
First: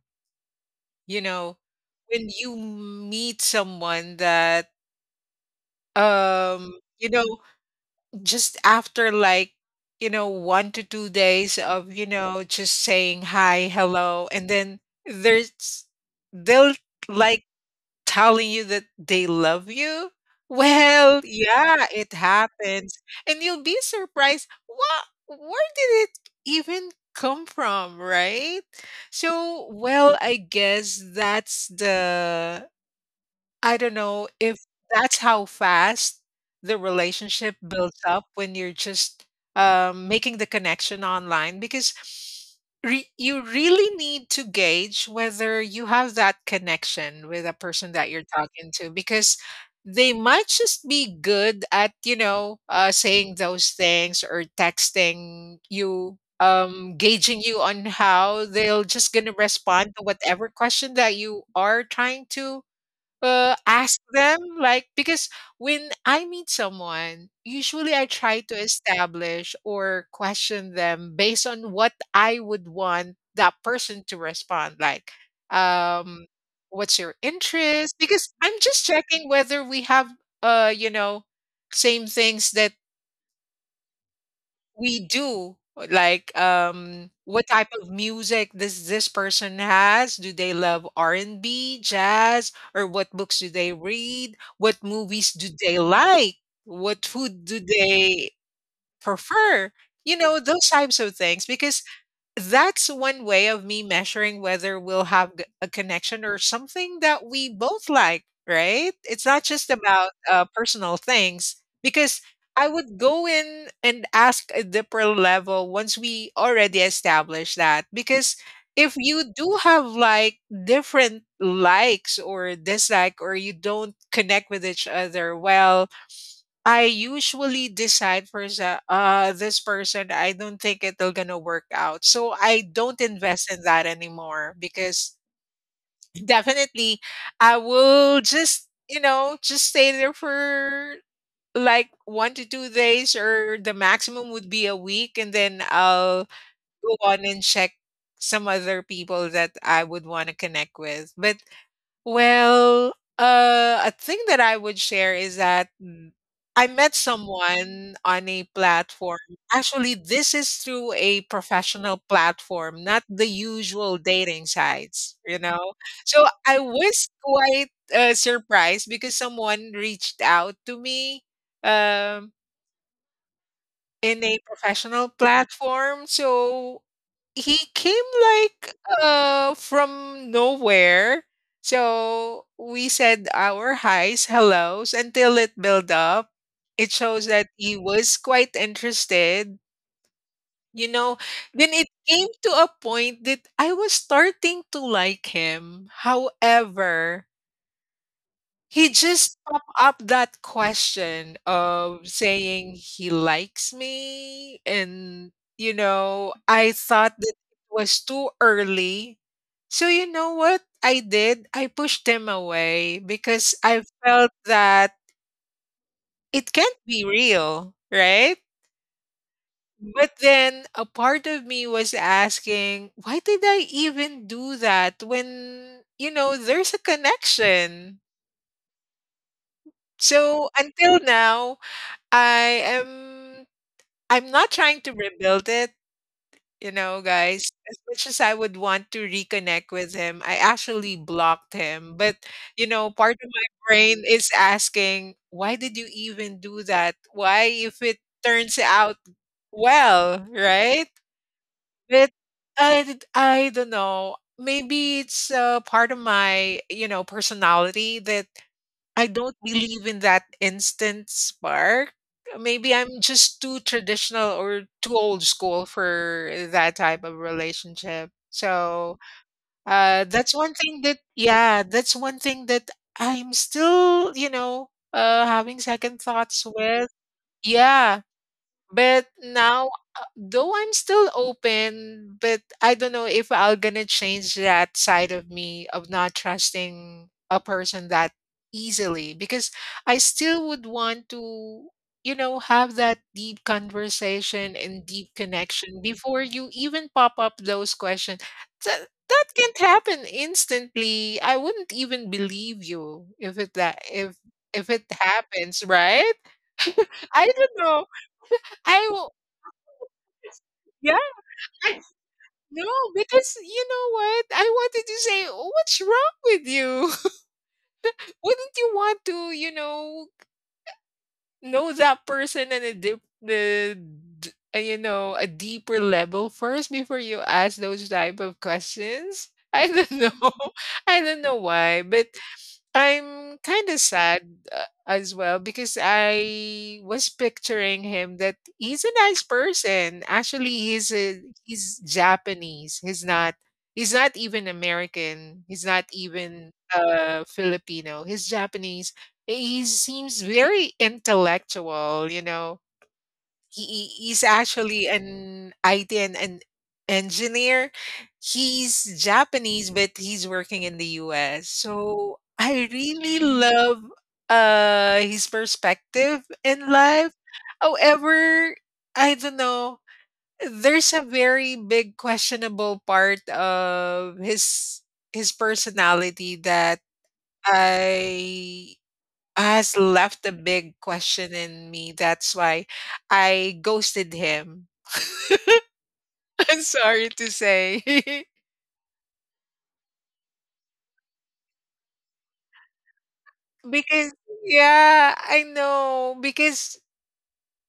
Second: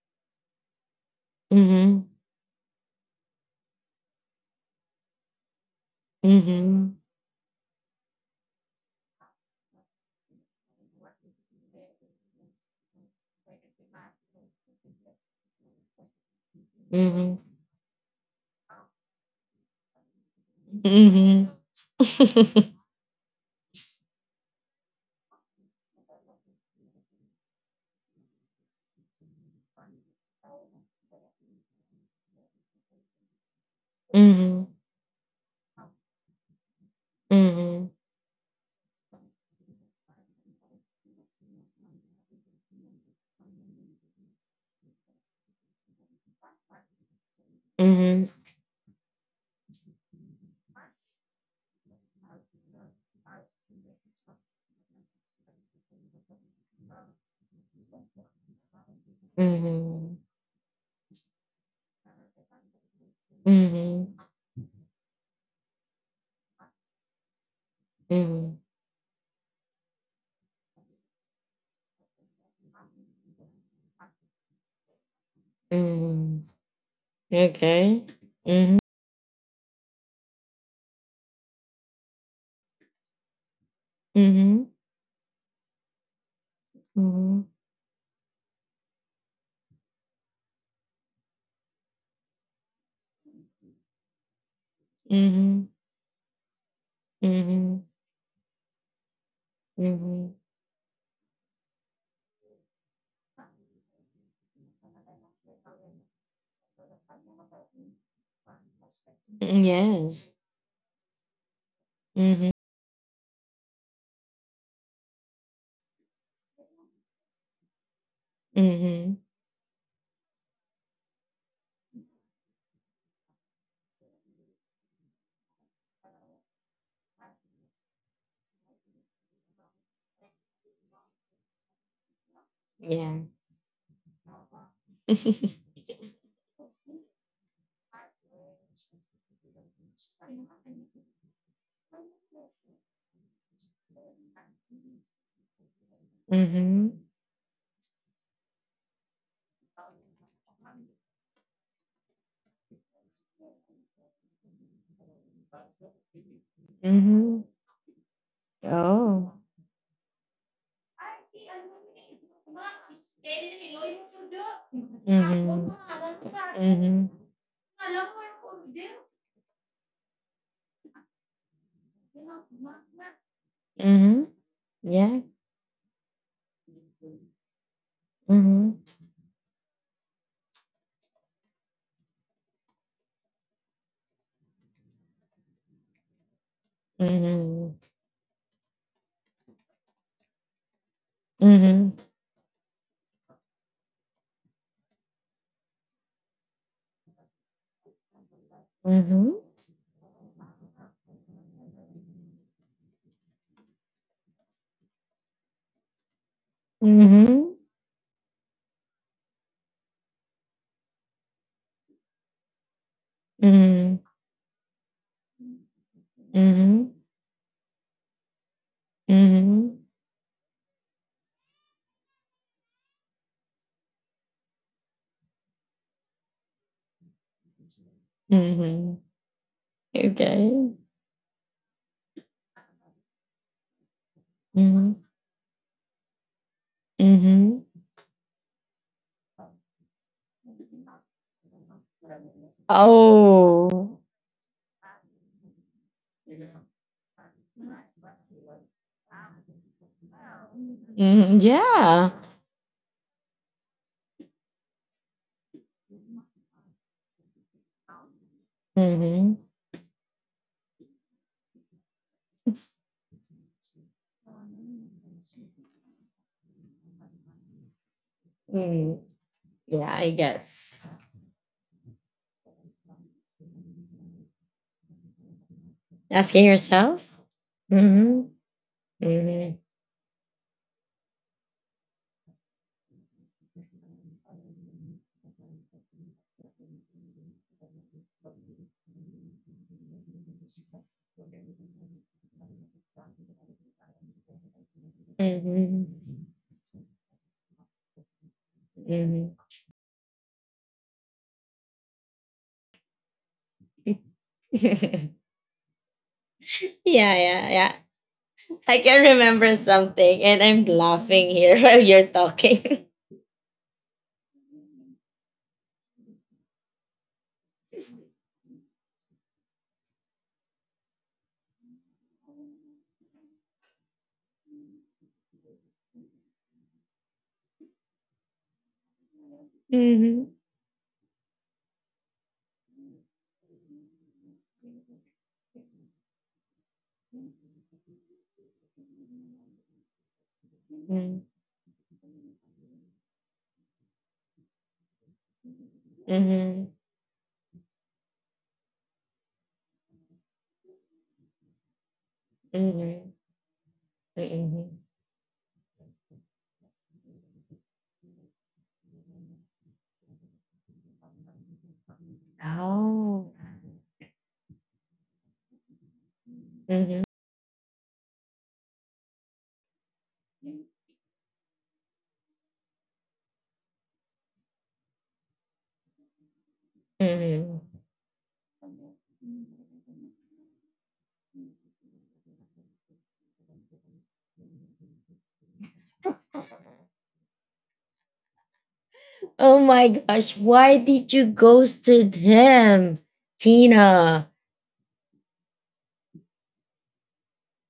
[SPEAKER 2] you know,
[SPEAKER 1] mm-hmm,
[SPEAKER 2] when you meet someone that, um,
[SPEAKER 1] mm-hmm,
[SPEAKER 2] you know, just after 1 to 2 days of, you know, just saying hi, hello, and then there's, they'll
[SPEAKER 1] mm-hmm,
[SPEAKER 2] like telling you that they love you? Well,
[SPEAKER 1] mm-hmm,
[SPEAKER 2] yeah, it happens. And you'll be surprised. What where did it even come from, right? So, well, I guess that's the I don't know if
[SPEAKER 1] mm-hmm,
[SPEAKER 2] that's how fast the relationship
[SPEAKER 1] mm-hmm,
[SPEAKER 2] builds up when you're just making the connection online because you really need to gauge whether you have that connection with a person that
[SPEAKER 1] mm-hmm,
[SPEAKER 2] you're talking to because they might just be good at saying those things or texting you gauging you on how they'll just gonna respond to
[SPEAKER 1] Mhm.
[SPEAKER 2] whatever question that you are trying to ask
[SPEAKER 1] Mhm.
[SPEAKER 2] them because when I meet someone, usually I try to
[SPEAKER 1] Mhm.
[SPEAKER 2] establish or question them based on what I would want that person to respond. Like, um,
[SPEAKER 1] Mhm.
[SPEAKER 2] what's your interest?
[SPEAKER 1] Okay.
[SPEAKER 2] Because I'm
[SPEAKER 1] Mhm.
[SPEAKER 2] just checking whether we have uh, you know, same things that
[SPEAKER 1] Mhm.
[SPEAKER 2] we do. Like,
[SPEAKER 1] Mhm.
[SPEAKER 2] what type of music this person has? Do they love R&B, jazz, or what books do they read? What movies do
[SPEAKER 1] Mhm.
[SPEAKER 2] they like? What food do
[SPEAKER 1] Mhm.
[SPEAKER 2] they prefer? You
[SPEAKER 1] Mhm.
[SPEAKER 2] know, those types of things because that's one way of me measuring whether we'll have a connection or something that we both like, right? It's not
[SPEAKER 1] Mm,
[SPEAKER 2] just about
[SPEAKER 1] yes.
[SPEAKER 2] personal things because
[SPEAKER 1] Mhm.
[SPEAKER 2] I would go in and ask a deeper level once we already establish that. Because if
[SPEAKER 1] Mhm.
[SPEAKER 2] you do have like different likes or dislike, or you don't connect with each other well, I usually decide first that this person I don't think it'll gonna work out. So I don't
[SPEAKER 1] Yeah.
[SPEAKER 2] invest in that anymore because definitely I will just you know just stay there for 1 to 2 days or the maximum would be a week and then I'll
[SPEAKER 1] mhm.
[SPEAKER 2] go on and check some other people that I would want to connect with. But well, a thing that I would share is that I met
[SPEAKER 1] Mhm.
[SPEAKER 2] someone on a platform.
[SPEAKER 1] Oh.
[SPEAKER 2] Actually, this is through a professional platform, not the usual dating sites, you
[SPEAKER 1] Mhm.
[SPEAKER 2] know? So I was
[SPEAKER 1] Mhm.
[SPEAKER 2] quite surprised because someone reached out to me um, in
[SPEAKER 1] Mhm.
[SPEAKER 2] a professional
[SPEAKER 1] Yeah.
[SPEAKER 2] platform. So he came like,
[SPEAKER 1] Mhm.
[SPEAKER 2] from nowhere. So we said our highs, hellos until it built up. It shows that he
[SPEAKER 1] Mhm.
[SPEAKER 2] was quite interested, you know? Then it
[SPEAKER 1] Mhm.
[SPEAKER 2] came to a point that I was starting to like him. However he just
[SPEAKER 1] Mhm.
[SPEAKER 2] popped up that question of saying he likes me, and, I thought that
[SPEAKER 1] Mhm.
[SPEAKER 2] it was too early. So you know what I did? I pushed him away because I
[SPEAKER 1] Mhm.
[SPEAKER 2] felt that it can't
[SPEAKER 1] Mhm.
[SPEAKER 2] be real, right?
[SPEAKER 1] Mhm.
[SPEAKER 2] But then a part of me was asking, why did I even do that when, there's a connection?
[SPEAKER 1] Mhm.
[SPEAKER 2] So
[SPEAKER 1] Okay.
[SPEAKER 2] until now, I am I'm not trying to
[SPEAKER 1] Mhm.
[SPEAKER 2] rebuild it, guys.
[SPEAKER 1] Mhm.
[SPEAKER 2] As much as I would want to reconnect with him, I actually blocked him. But, you know, part of my
[SPEAKER 1] Oh.
[SPEAKER 2] brain is asking, why did you even do that? Why if it turns out well, right?
[SPEAKER 1] Mhm.
[SPEAKER 2] But
[SPEAKER 1] Yeah.
[SPEAKER 2] I don't know. Maybe it's part of my personality that I don't
[SPEAKER 1] Mhm.
[SPEAKER 2] believe in that instant spark. Maybe I'm just too traditional or too old school for that type of relationship. So
[SPEAKER 1] Mm. Yeah, I
[SPEAKER 2] that's one
[SPEAKER 1] guess.
[SPEAKER 2] thing that, yeah, that's one thing that I'm still having second thoughts
[SPEAKER 1] Asking
[SPEAKER 2] with.
[SPEAKER 1] yourself.
[SPEAKER 2] Yeah,
[SPEAKER 1] Mhm.
[SPEAKER 2] but
[SPEAKER 1] Mhm.
[SPEAKER 2] now, though I'm still open, but I don't know if I am gonna change that side of me of not trusting a person that easily because I still would want to have that deep conversation and deep connection before
[SPEAKER 1] Mhm.
[SPEAKER 2] you even pop up those questions. That
[SPEAKER 1] Mhm.
[SPEAKER 2] can't happen instantly. I wouldn't even believe you if it happens, right?
[SPEAKER 1] Yeah,
[SPEAKER 2] I
[SPEAKER 1] yeah,
[SPEAKER 2] don't
[SPEAKER 1] yeah.
[SPEAKER 2] know.
[SPEAKER 1] I can
[SPEAKER 2] I
[SPEAKER 1] remember something, and I'm
[SPEAKER 2] yeah,
[SPEAKER 1] laughing here while
[SPEAKER 2] I-
[SPEAKER 1] you're
[SPEAKER 2] no,
[SPEAKER 1] talking.
[SPEAKER 2] because you know what? I wanted to say, what's wrong with you? Wouldn't you want to know that person in a dip, the, d- you know, a deeper level first before you ask those type of questions? I don't
[SPEAKER 1] Mhm.
[SPEAKER 2] know. I don't know why, but I'm kind of sad as well because I was picturing him that he's a nice person. Actually, he's a,
[SPEAKER 1] Mhm.
[SPEAKER 2] he's Japanese. He's not even American. He's not even
[SPEAKER 1] Mhm.
[SPEAKER 2] Filipino. He's Japanese. He seems very intellectual, you know
[SPEAKER 1] Mhm.
[SPEAKER 2] he's
[SPEAKER 1] Mhm.
[SPEAKER 2] actually an IT and an engineer. He's Japanese, but he's working in the US. So I really
[SPEAKER 1] Oh.
[SPEAKER 2] love his perspective in
[SPEAKER 1] Mhm.
[SPEAKER 2] life. However, I don't know. There's a very big questionable part of his personality that
[SPEAKER 1] Mhm.
[SPEAKER 2] I has left a big question in me. That's why I ghosted him. I'm sorry to say.
[SPEAKER 1] Oh my gosh, why did you ghosted him,
[SPEAKER 2] Because
[SPEAKER 1] Tina?
[SPEAKER 2] yeah, I know, because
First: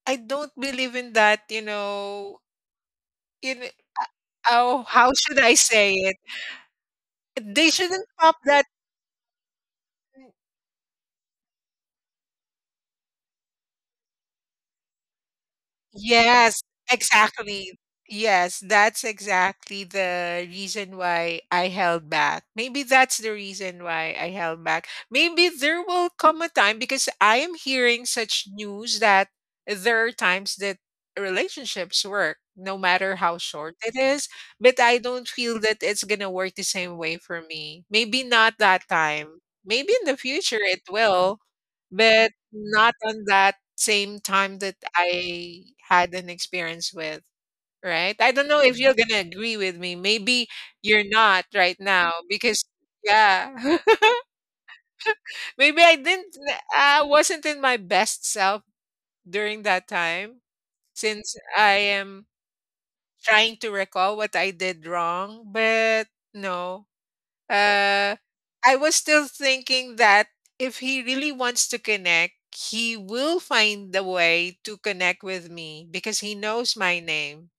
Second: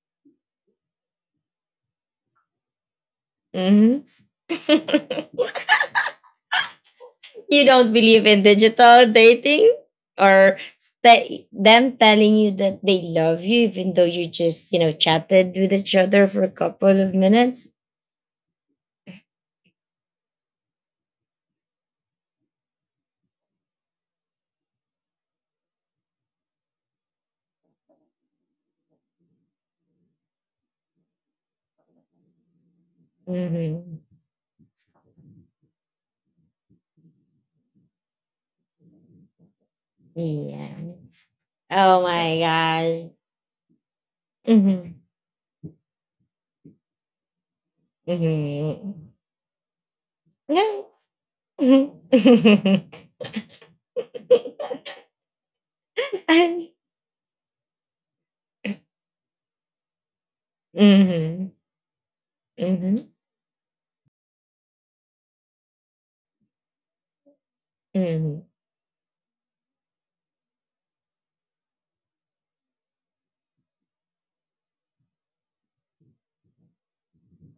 [SPEAKER 2] I don't believe in that, in
[SPEAKER 1] hmm
[SPEAKER 2] oh, how should I say it?
[SPEAKER 1] you
[SPEAKER 2] They
[SPEAKER 1] don't
[SPEAKER 2] shouldn't
[SPEAKER 1] believe
[SPEAKER 2] pop
[SPEAKER 1] in
[SPEAKER 2] that.
[SPEAKER 1] digital dating or them telling you that they love you, even though you just, you know, chatted with each other for a
[SPEAKER 2] Yes,
[SPEAKER 1] couple of minutes?
[SPEAKER 2] exactly. Yes, that's exactly the reason why I held back. Maybe that's the reason why I held back. Maybe there will come a time because I am hearing such news that there are times that relationships work, no matter how short it
[SPEAKER 1] Mm-hmm.
[SPEAKER 2] is, but I don't feel that it's gonna work the same way for me. Maybe not that time. Maybe in the future
[SPEAKER 1] Yeah.
[SPEAKER 2] it will.
[SPEAKER 1] Oh
[SPEAKER 2] But
[SPEAKER 1] my
[SPEAKER 2] not
[SPEAKER 1] gosh.
[SPEAKER 2] on that same time that
[SPEAKER 1] Mm-hmm.
[SPEAKER 2] I had an experience with, right? I don't know if
[SPEAKER 1] Mm-hmm.
[SPEAKER 2] you're gonna agree with me. Maybe
[SPEAKER 1] Yeah.
[SPEAKER 2] you're not right
[SPEAKER 1] Mhm.
[SPEAKER 2] now because yeah. Maybe I didn't I wasn't in my best self during that time since
[SPEAKER 1] Mhm.
[SPEAKER 2] I am
[SPEAKER 1] Mhm.
[SPEAKER 2] trying to recall what I did wrong, but no. uh,
[SPEAKER 1] Mhm.
[SPEAKER 2] I was still thinking that if he really wants to connect, he will find the way to connect with me because he knows my name.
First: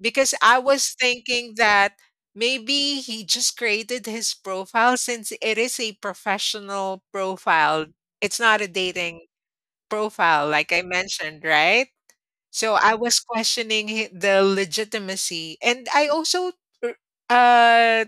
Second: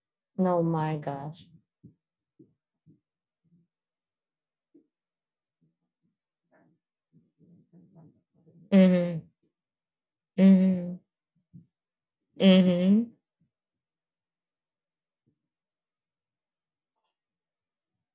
[SPEAKER 2] Because I
[SPEAKER 1] Oh
[SPEAKER 2] was
[SPEAKER 1] my gosh.
[SPEAKER 2] thinking that maybe he just created his profile since it is a professional profile, it's not a
[SPEAKER 1] Mhm.
[SPEAKER 2] dating profile, like I
[SPEAKER 1] Mhm.
[SPEAKER 2] mentioned, right? So I
[SPEAKER 1] Mhm.
[SPEAKER 2] was questioning the legitimacy. And uh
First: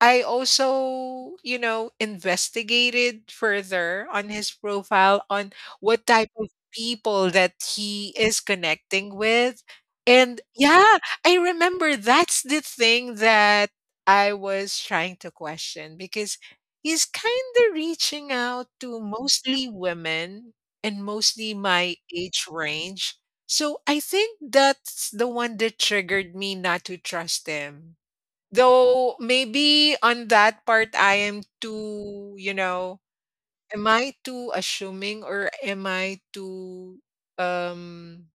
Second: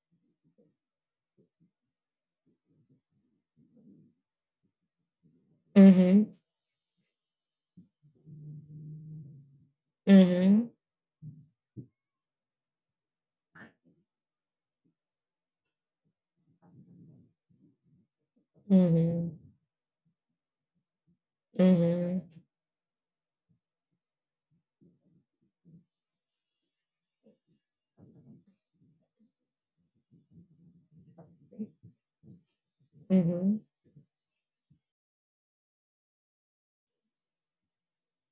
[SPEAKER 2] I also investigated further on his profile on what type
[SPEAKER 1] Mhm.
[SPEAKER 2] of people that he is connecting with. And
[SPEAKER 1] Mhm.
[SPEAKER 2] yeah, I remember that's the thing that I was trying to question because he's kind of reaching out to
[SPEAKER 1] Mhm.
[SPEAKER 2] mostly women and mostly my
[SPEAKER 1] Mhm.
[SPEAKER 2] age range. So I think that's the one that triggered me not to trust him. Though maybe on that part I am too, you know,
[SPEAKER 1] Mhm.
[SPEAKER 2] Am I too assuming or am I too um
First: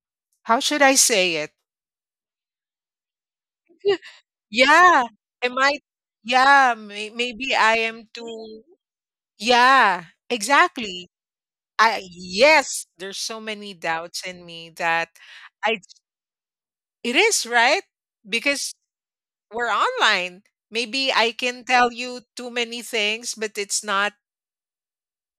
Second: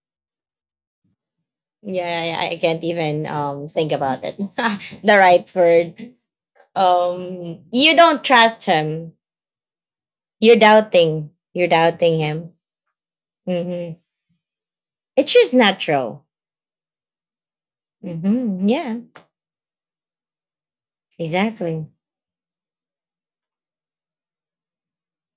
[SPEAKER 2] how should I say it?
[SPEAKER 1] Yeah, yeah, I can't even think about it.
[SPEAKER 2] Yeah.
[SPEAKER 1] The right
[SPEAKER 2] Am I
[SPEAKER 1] word.
[SPEAKER 2] yeah, maybe I
[SPEAKER 1] You
[SPEAKER 2] am
[SPEAKER 1] don't
[SPEAKER 2] too.
[SPEAKER 1] trust him.
[SPEAKER 2] Yeah,
[SPEAKER 1] You're
[SPEAKER 2] exactly.
[SPEAKER 1] doubting. You're
[SPEAKER 2] I
[SPEAKER 1] doubting him.
[SPEAKER 2] yes, there's so many
[SPEAKER 1] Mm-hmm.
[SPEAKER 2] doubts in me that
[SPEAKER 1] It's just
[SPEAKER 2] I
[SPEAKER 1] natural.
[SPEAKER 2] it is, right?
[SPEAKER 1] Mm-hmm.
[SPEAKER 2] Because
[SPEAKER 1] Yeah,
[SPEAKER 2] we're online. Maybe I can
[SPEAKER 1] exactly.
[SPEAKER 2] tell you too many things, but it's not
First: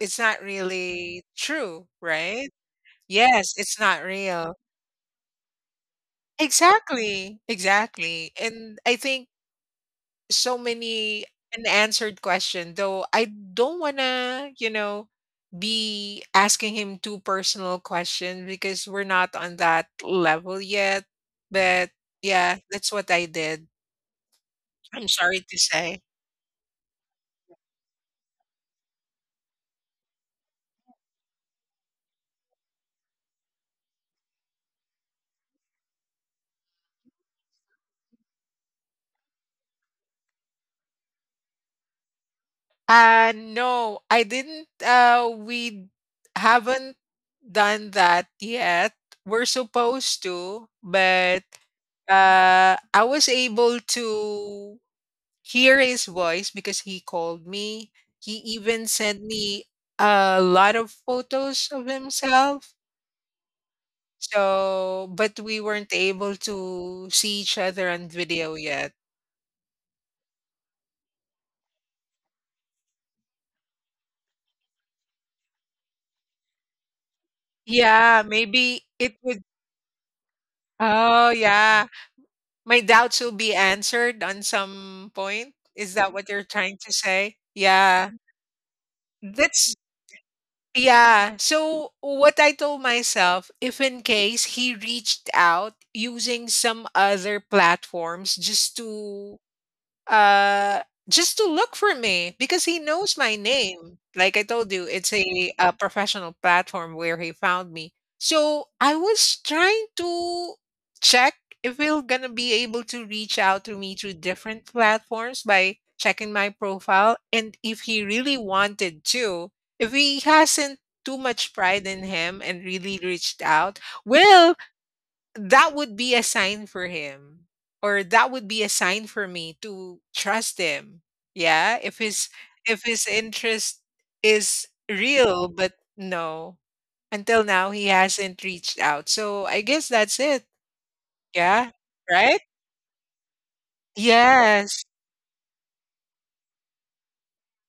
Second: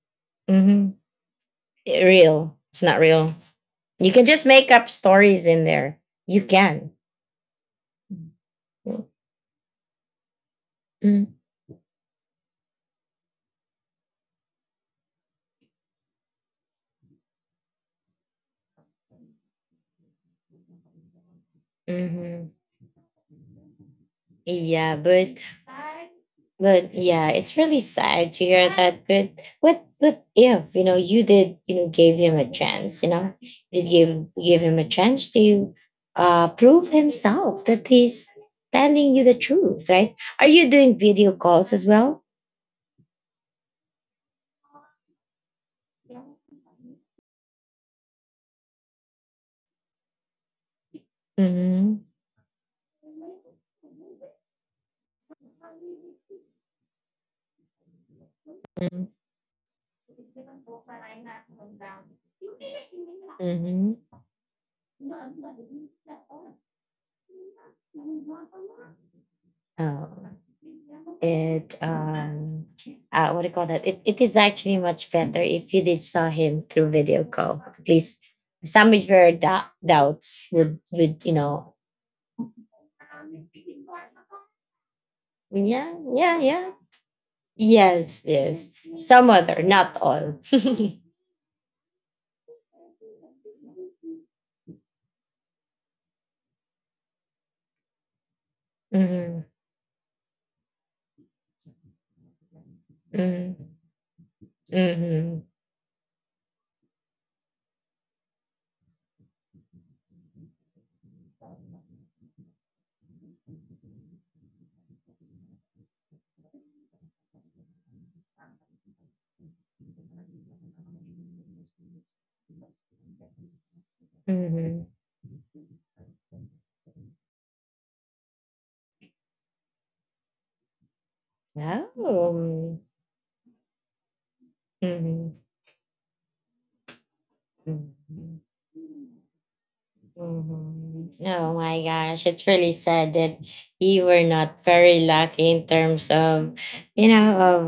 [SPEAKER 2] It's not
[SPEAKER 1] Mm-hmm.
[SPEAKER 2] really true, right?
[SPEAKER 1] Real. It's not real.
[SPEAKER 2] Yes, it's not
[SPEAKER 1] You can just
[SPEAKER 2] real.
[SPEAKER 1] make up stories in there. You can.
[SPEAKER 2] Exactly, exactly. And I think so many unanswered question, though I don't wanna be asking him too personal questions because we're not on that level yet. But
[SPEAKER 1] Mm-hmm.
[SPEAKER 2] yeah, that's what I did.
[SPEAKER 1] Yeah,
[SPEAKER 2] I'm sorry to say.
[SPEAKER 1] but yeah, it's really sad to hear that. But what but if you know you did, you know, gave him a chance, you know, did give him a chance to prove himself that he's telling you the truth, right? Are you doing video calls as well?
[SPEAKER 2] No, I didn't. We haven't done that yet. We're supposed to, but
[SPEAKER 1] Mm-hmm.
[SPEAKER 2] uh, I was able to hear his voice because he called me. He even sent me a lot of photos of himself.
[SPEAKER 1] Mm-hmm.
[SPEAKER 2] So, but we weren't able to see each other on video yet.
[SPEAKER 1] Oh, it what do you call that, it is actually much better if you did saw him through video call, at least
[SPEAKER 2] Yeah, maybe
[SPEAKER 1] some of
[SPEAKER 2] it
[SPEAKER 1] your
[SPEAKER 2] would.
[SPEAKER 1] doubts would, you
[SPEAKER 2] Oh,
[SPEAKER 1] know.
[SPEAKER 2] yeah. My doubts will be answered on some point.
[SPEAKER 1] Yeah,
[SPEAKER 2] Is that what
[SPEAKER 1] yeah,
[SPEAKER 2] you're
[SPEAKER 1] yeah,
[SPEAKER 2] trying to say? Yeah.
[SPEAKER 1] yes, yes, some other,
[SPEAKER 2] That's
[SPEAKER 1] not all.
[SPEAKER 2] yeah. So what I told myself, if in case he reached out using some other platforms just to
[SPEAKER 1] Mm-hmm.
[SPEAKER 2] uh, look for me because he knows my
[SPEAKER 1] Mm-hmm.
[SPEAKER 2] name. Like I told you, it's
[SPEAKER 1] Mm-hmm.
[SPEAKER 2] a professional platform where he found me. So I was trying to check if he'll gonna be able to reach out to me through different platforms by checking my profile and if he really wanted to, if he hasn't too much pride in him and really reached out, well, that would be a sign for him or that would be a sign for me to trust him. Yeah,
[SPEAKER 1] Yeah.
[SPEAKER 2] if
[SPEAKER 1] Mm-hmm.
[SPEAKER 2] his
[SPEAKER 1] Oh.
[SPEAKER 2] if his interest is real. But no, until now he
[SPEAKER 1] Mm-hmm.
[SPEAKER 2] hasn't reached out, so I guess that's it.
[SPEAKER 1] Mhm. Oh
[SPEAKER 2] Yeah.
[SPEAKER 1] my gosh,
[SPEAKER 2] Right.
[SPEAKER 1] it's really sad that you were not
[SPEAKER 2] Yes.
[SPEAKER 1] very lucky in terms of, you know, of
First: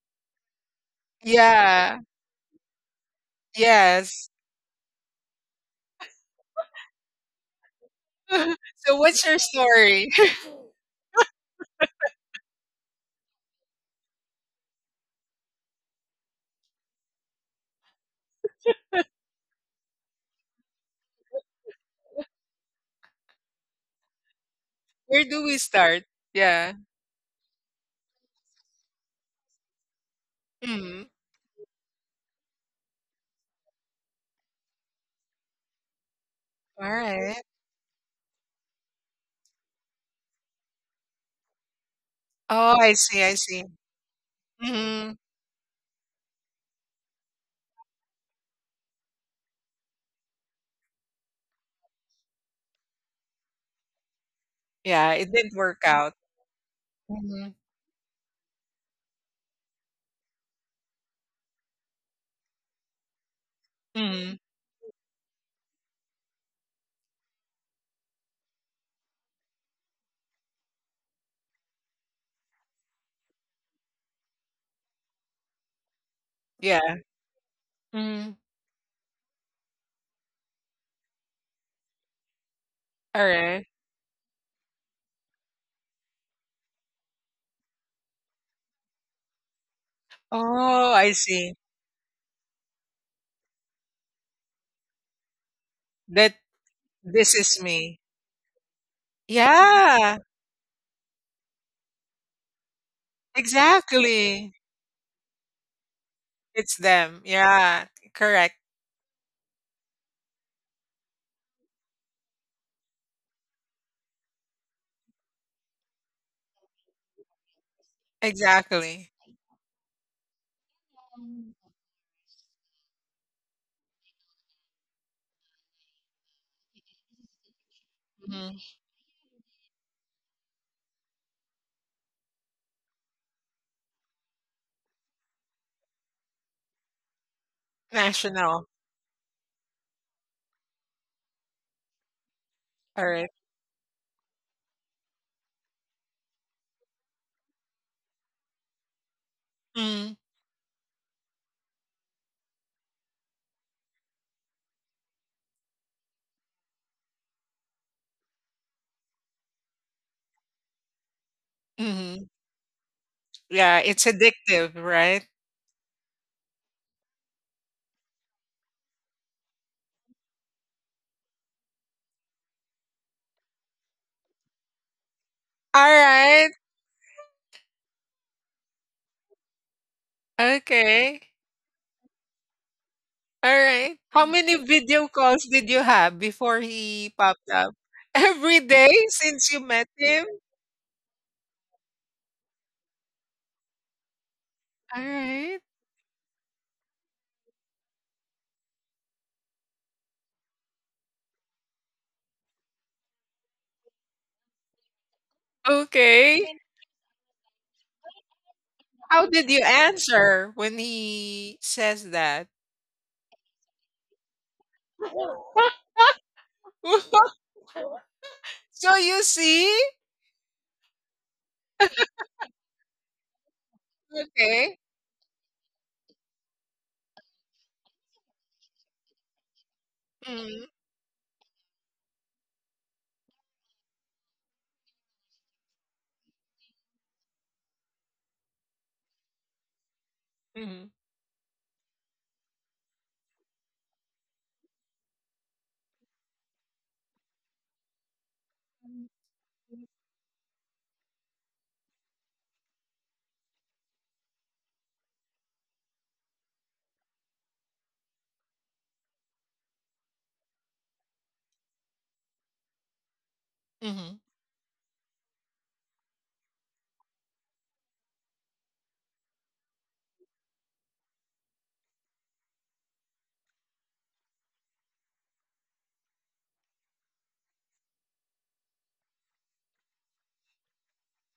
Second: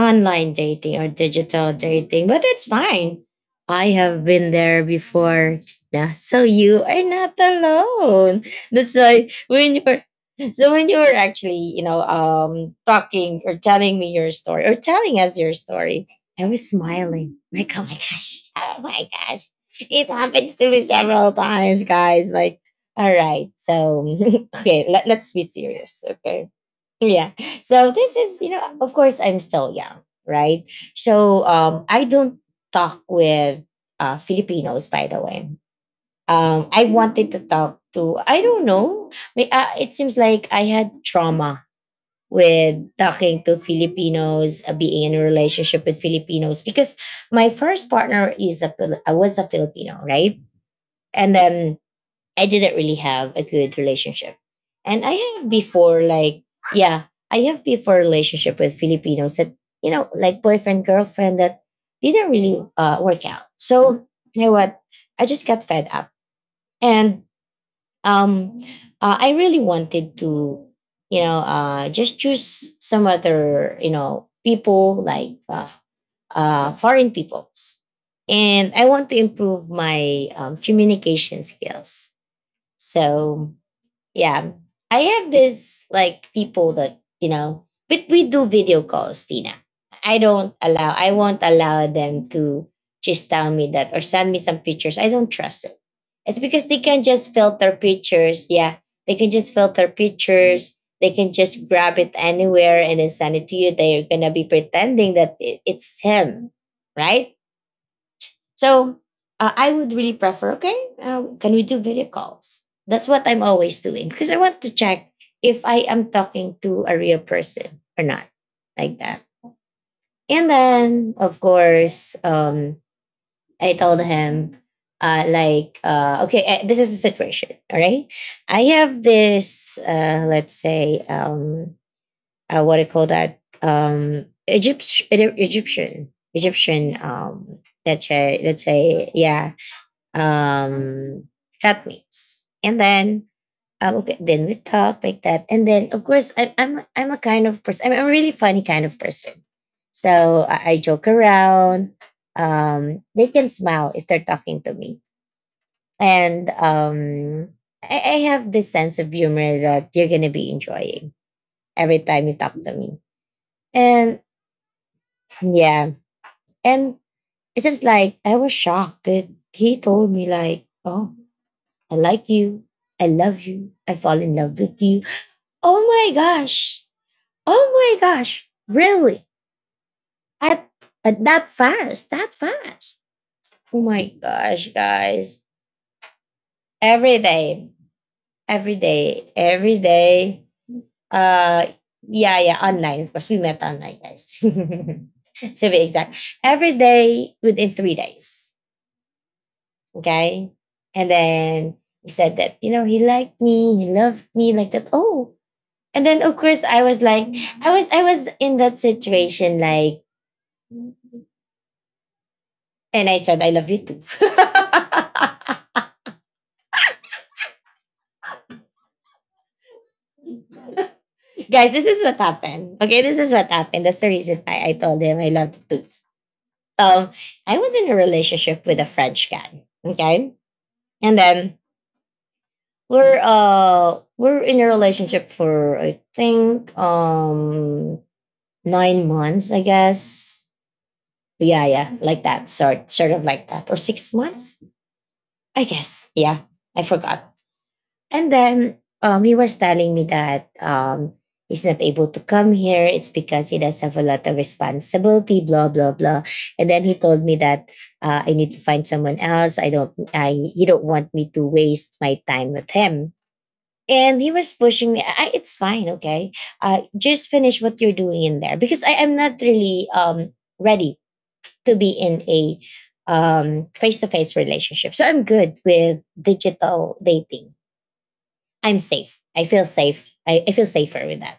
[SPEAKER 1] online dating or digital
[SPEAKER 2] Yeah,
[SPEAKER 1] dating, but it's fine. I have
[SPEAKER 2] yes.
[SPEAKER 1] been there before. Yeah, so you are not alone.
[SPEAKER 2] So
[SPEAKER 1] That's
[SPEAKER 2] what's
[SPEAKER 1] why
[SPEAKER 2] your
[SPEAKER 1] when you're
[SPEAKER 2] story?
[SPEAKER 1] So when you were actually, you know, talking or telling me your story or telling us your story, I was smiling. Like, oh my gosh, oh my gosh, it happens to me several times, guys. Like, all right, so okay,
[SPEAKER 2] Where
[SPEAKER 1] let's be
[SPEAKER 2] do we
[SPEAKER 1] serious,
[SPEAKER 2] start?
[SPEAKER 1] okay?
[SPEAKER 2] Yeah.
[SPEAKER 1] Yeah. So this is, you know, of course, I'm still young, right?
[SPEAKER 2] Mhm.
[SPEAKER 1] I don't talk with Filipinos, by the way. I
[SPEAKER 2] All
[SPEAKER 1] wanted
[SPEAKER 2] right.
[SPEAKER 1] to talk to, I don't know. It seems like I had trauma
[SPEAKER 2] Oh,
[SPEAKER 1] with
[SPEAKER 2] I see. I
[SPEAKER 1] talking to
[SPEAKER 2] see.
[SPEAKER 1] Filipinos, being in
[SPEAKER 2] Mhm.
[SPEAKER 1] a relationship with Filipinos, because my first partner is a was a Filipino, right? And then I didn't really have a good relationship. And I
[SPEAKER 2] Yeah, it
[SPEAKER 1] have
[SPEAKER 2] didn't work
[SPEAKER 1] before,
[SPEAKER 2] out.
[SPEAKER 1] like, yeah, I
[SPEAKER 2] Mhm.
[SPEAKER 1] have before relationship with Filipinos that, you know, like boyfriend, girlfriend that didn't really work out. So,
[SPEAKER 2] Mhm.
[SPEAKER 1] you know what? I just got fed up. And um, I really wanted to, you know, just choose some other, you know, people like
[SPEAKER 2] Yeah.
[SPEAKER 1] foreign peoples.
[SPEAKER 2] Mhm.
[SPEAKER 1] And I want to improve my communication skills so
[SPEAKER 2] alright.
[SPEAKER 1] yeah, I have this like people that you know, but we do video calls, Tina. I don't
[SPEAKER 2] Oh,
[SPEAKER 1] allow. I
[SPEAKER 2] I
[SPEAKER 1] won't
[SPEAKER 2] see.
[SPEAKER 1] allow them to just tell me that or send me some pictures. I don't trust it.
[SPEAKER 2] That
[SPEAKER 1] It's because they can just
[SPEAKER 2] this is
[SPEAKER 1] filter
[SPEAKER 2] me.
[SPEAKER 1] pictures. Yeah, they can just filter
[SPEAKER 2] Yeah,
[SPEAKER 1] pictures. They can just grab it anywhere and then send it to you. They're gonna be
[SPEAKER 2] exactly.
[SPEAKER 1] pretending that it's him,
[SPEAKER 2] It's them.
[SPEAKER 1] right?
[SPEAKER 2] Yeah, correct.
[SPEAKER 1] So I would really prefer, okay, can we do video calls? That's what I'm always doing because I want to check if I am talking to a real person or not, like
[SPEAKER 2] Exactly.
[SPEAKER 1] that. And then, of course, I told him, okay, this is the situation, all right?
[SPEAKER 2] Mhm.
[SPEAKER 1] I have this, let's say, what do you call that? Egyptian,
[SPEAKER 2] National.
[SPEAKER 1] yeah, um helpmates. And
[SPEAKER 2] All
[SPEAKER 1] then
[SPEAKER 2] right.
[SPEAKER 1] okay, then we talk like that. And then, of course, I'm a kind of person, I'm a really funny kind of person.
[SPEAKER 2] Mm.
[SPEAKER 1] So I joke around. They can smile if they're talking to me. And I have this sense of humor that you're gonna be enjoying every time
[SPEAKER 2] Hmm.
[SPEAKER 1] you talk to me.
[SPEAKER 2] Yeah, it's
[SPEAKER 1] And
[SPEAKER 2] addictive, right?
[SPEAKER 1] yeah. And it seems like I was shocked that he told me like, oh, I like you. I love you. I fall in love with you. Oh
[SPEAKER 2] All
[SPEAKER 1] my
[SPEAKER 2] right.
[SPEAKER 1] gosh. Oh my gosh. Really? At, at
[SPEAKER 2] Okay.
[SPEAKER 1] that fast, that fast.
[SPEAKER 2] All
[SPEAKER 1] Oh
[SPEAKER 2] right.
[SPEAKER 1] my
[SPEAKER 2] How many
[SPEAKER 1] gosh,
[SPEAKER 2] video
[SPEAKER 1] guys.
[SPEAKER 2] calls did you have before he
[SPEAKER 1] Every
[SPEAKER 2] popped
[SPEAKER 1] day,
[SPEAKER 2] up? Every
[SPEAKER 1] every
[SPEAKER 2] day
[SPEAKER 1] day,
[SPEAKER 2] since you
[SPEAKER 1] every
[SPEAKER 2] met him?
[SPEAKER 1] day. Uh, yeah, yeah, online. Of course, we met online, guys.
[SPEAKER 2] All right.
[SPEAKER 1] to be exact. Every day within 3 days. Okay. And then he said that, you know, he liked me, he loved me like that. Oh. And then, of
[SPEAKER 2] Okay.
[SPEAKER 1] course, I was like, I was in that
[SPEAKER 2] How did
[SPEAKER 1] situation
[SPEAKER 2] you
[SPEAKER 1] like,
[SPEAKER 2] answer when he says that?
[SPEAKER 1] and I said, I love you too.
[SPEAKER 2] So you see?
[SPEAKER 1] Guys, this is what happened. Okay, this is what happened. That's the reason why I
[SPEAKER 2] Okay.
[SPEAKER 1] told him I love you too. Um, I was in a relationship with a French guy. Okay.
[SPEAKER 2] Mhm.
[SPEAKER 1] And then we're in a relationship for, I think, 9 months, I guess.
[SPEAKER 2] Mhm.
[SPEAKER 1] Yeah, yeah, like that. Sort of like that. Or 6 months, I guess. Yeah. I forgot. And then he was telling me that he's not able to come here. It's because he does have a lot of responsibility, blah blah blah. And then he told me that I need to find someone else. I don't. I he don't want me to waste my time with him.
[SPEAKER 2] Mhm.
[SPEAKER 1] And he was pushing me. It's fine, okay. Just finish what you're doing in there, because I am not really ready to be in a face-to-face relationship. So I'm good with digital dating. I'm safe. I feel safe. I feel safer with that.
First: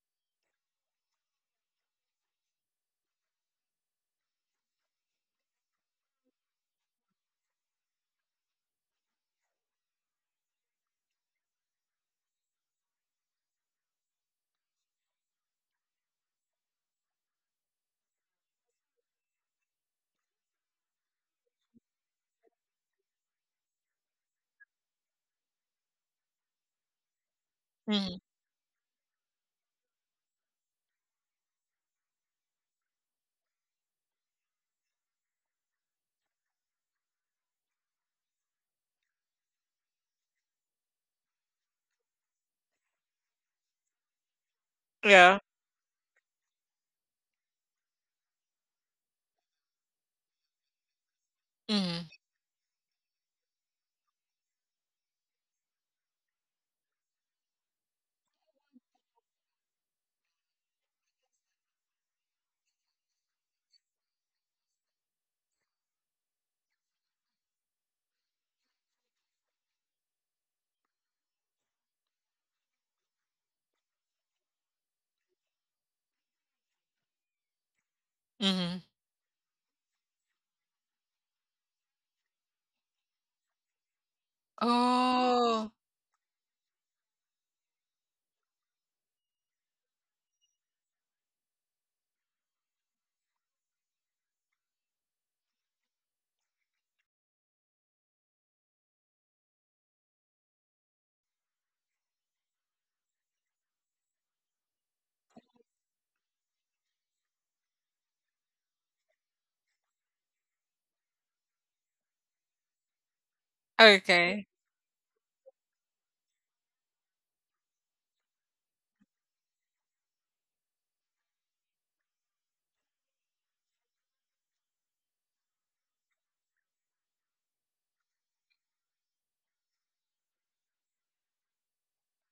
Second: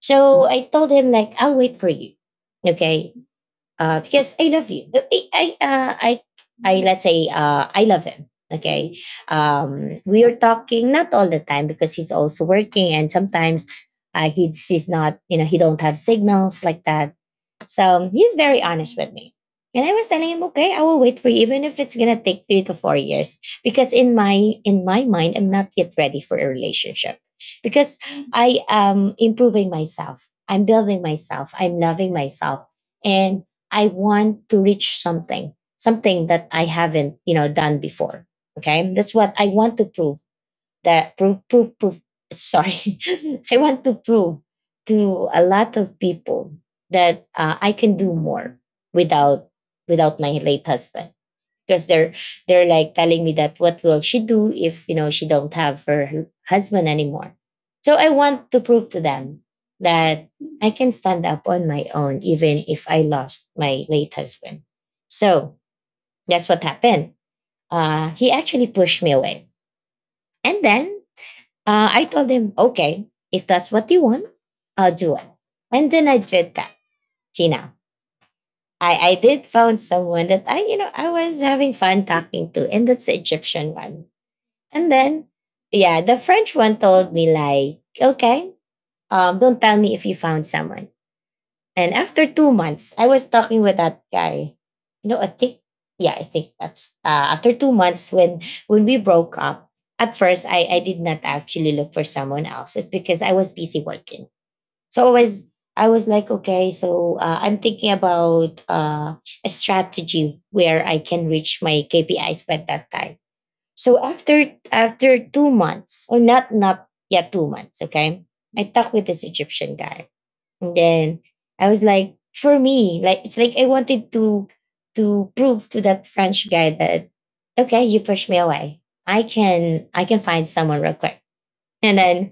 [SPEAKER 1] So I told him, like, I'll wait for you. Okay. Because I love you. I, let's say, I love him. Okay. We are talking not all the time, because he's also working, and sometimes he's not, you know, he don't have signals like that. So he's very honest with me. And I was telling him, okay, I will wait for you, even if it's gonna take 3 to 4 years. Because in my mind, I'm not yet ready for a relationship. Because
[SPEAKER 2] Mhm.
[SPEAKER 1] I am improving myself. I'm building myself. I'm loving myself. And I want to reach something, something that I haven't, you know, done before. Okay. That's what I want to prove, that prove prove prove sorry, I want to prove to
[SPEAKER 2] Yeah.
[SPEAKER 1] a lot of people that I can do more without without my late husband, because
[SPEAKER 2] Mhm.
[SPEAKER 1] they're like telling me that what will she do if, you know, she don't have her husband anymore. So I want to prove to them that I can stand up on my own, even if I lost my late husband. So that's what happened. He actually pushed me away. And then I told him, okay, if that's what you want, I'll do it. And then I did that. See now,
[SPEAKER 2] Mhm.
[SPEAKER 1] I did found someone that I, you know, I was having fun talking to, and that's the Egyptian one. And then,
[SPEAKER 2] Oh,
[SPEAKER 1] yeah, the French one told me like, okay, don't tell me if you found someone. And after 2 months, I was talking with that guy. You know, I think, yeah, I think that's after 2 months, when we broke up. At first, I did not actually look for someone else. It's because I was busy working. So I was like, okay, so I'm thinking about a strategy where I can reach my KPIs by that time. So
[SPEAKER 2] okay.
[SPEAKER 1] after 2 months, or not yeah 2 months, okay, I talked with this Egyptian guy. And then I was like, for me, like it's like I wanted to prove to that French guy that okay, you push me away. I can find someone real quick. And then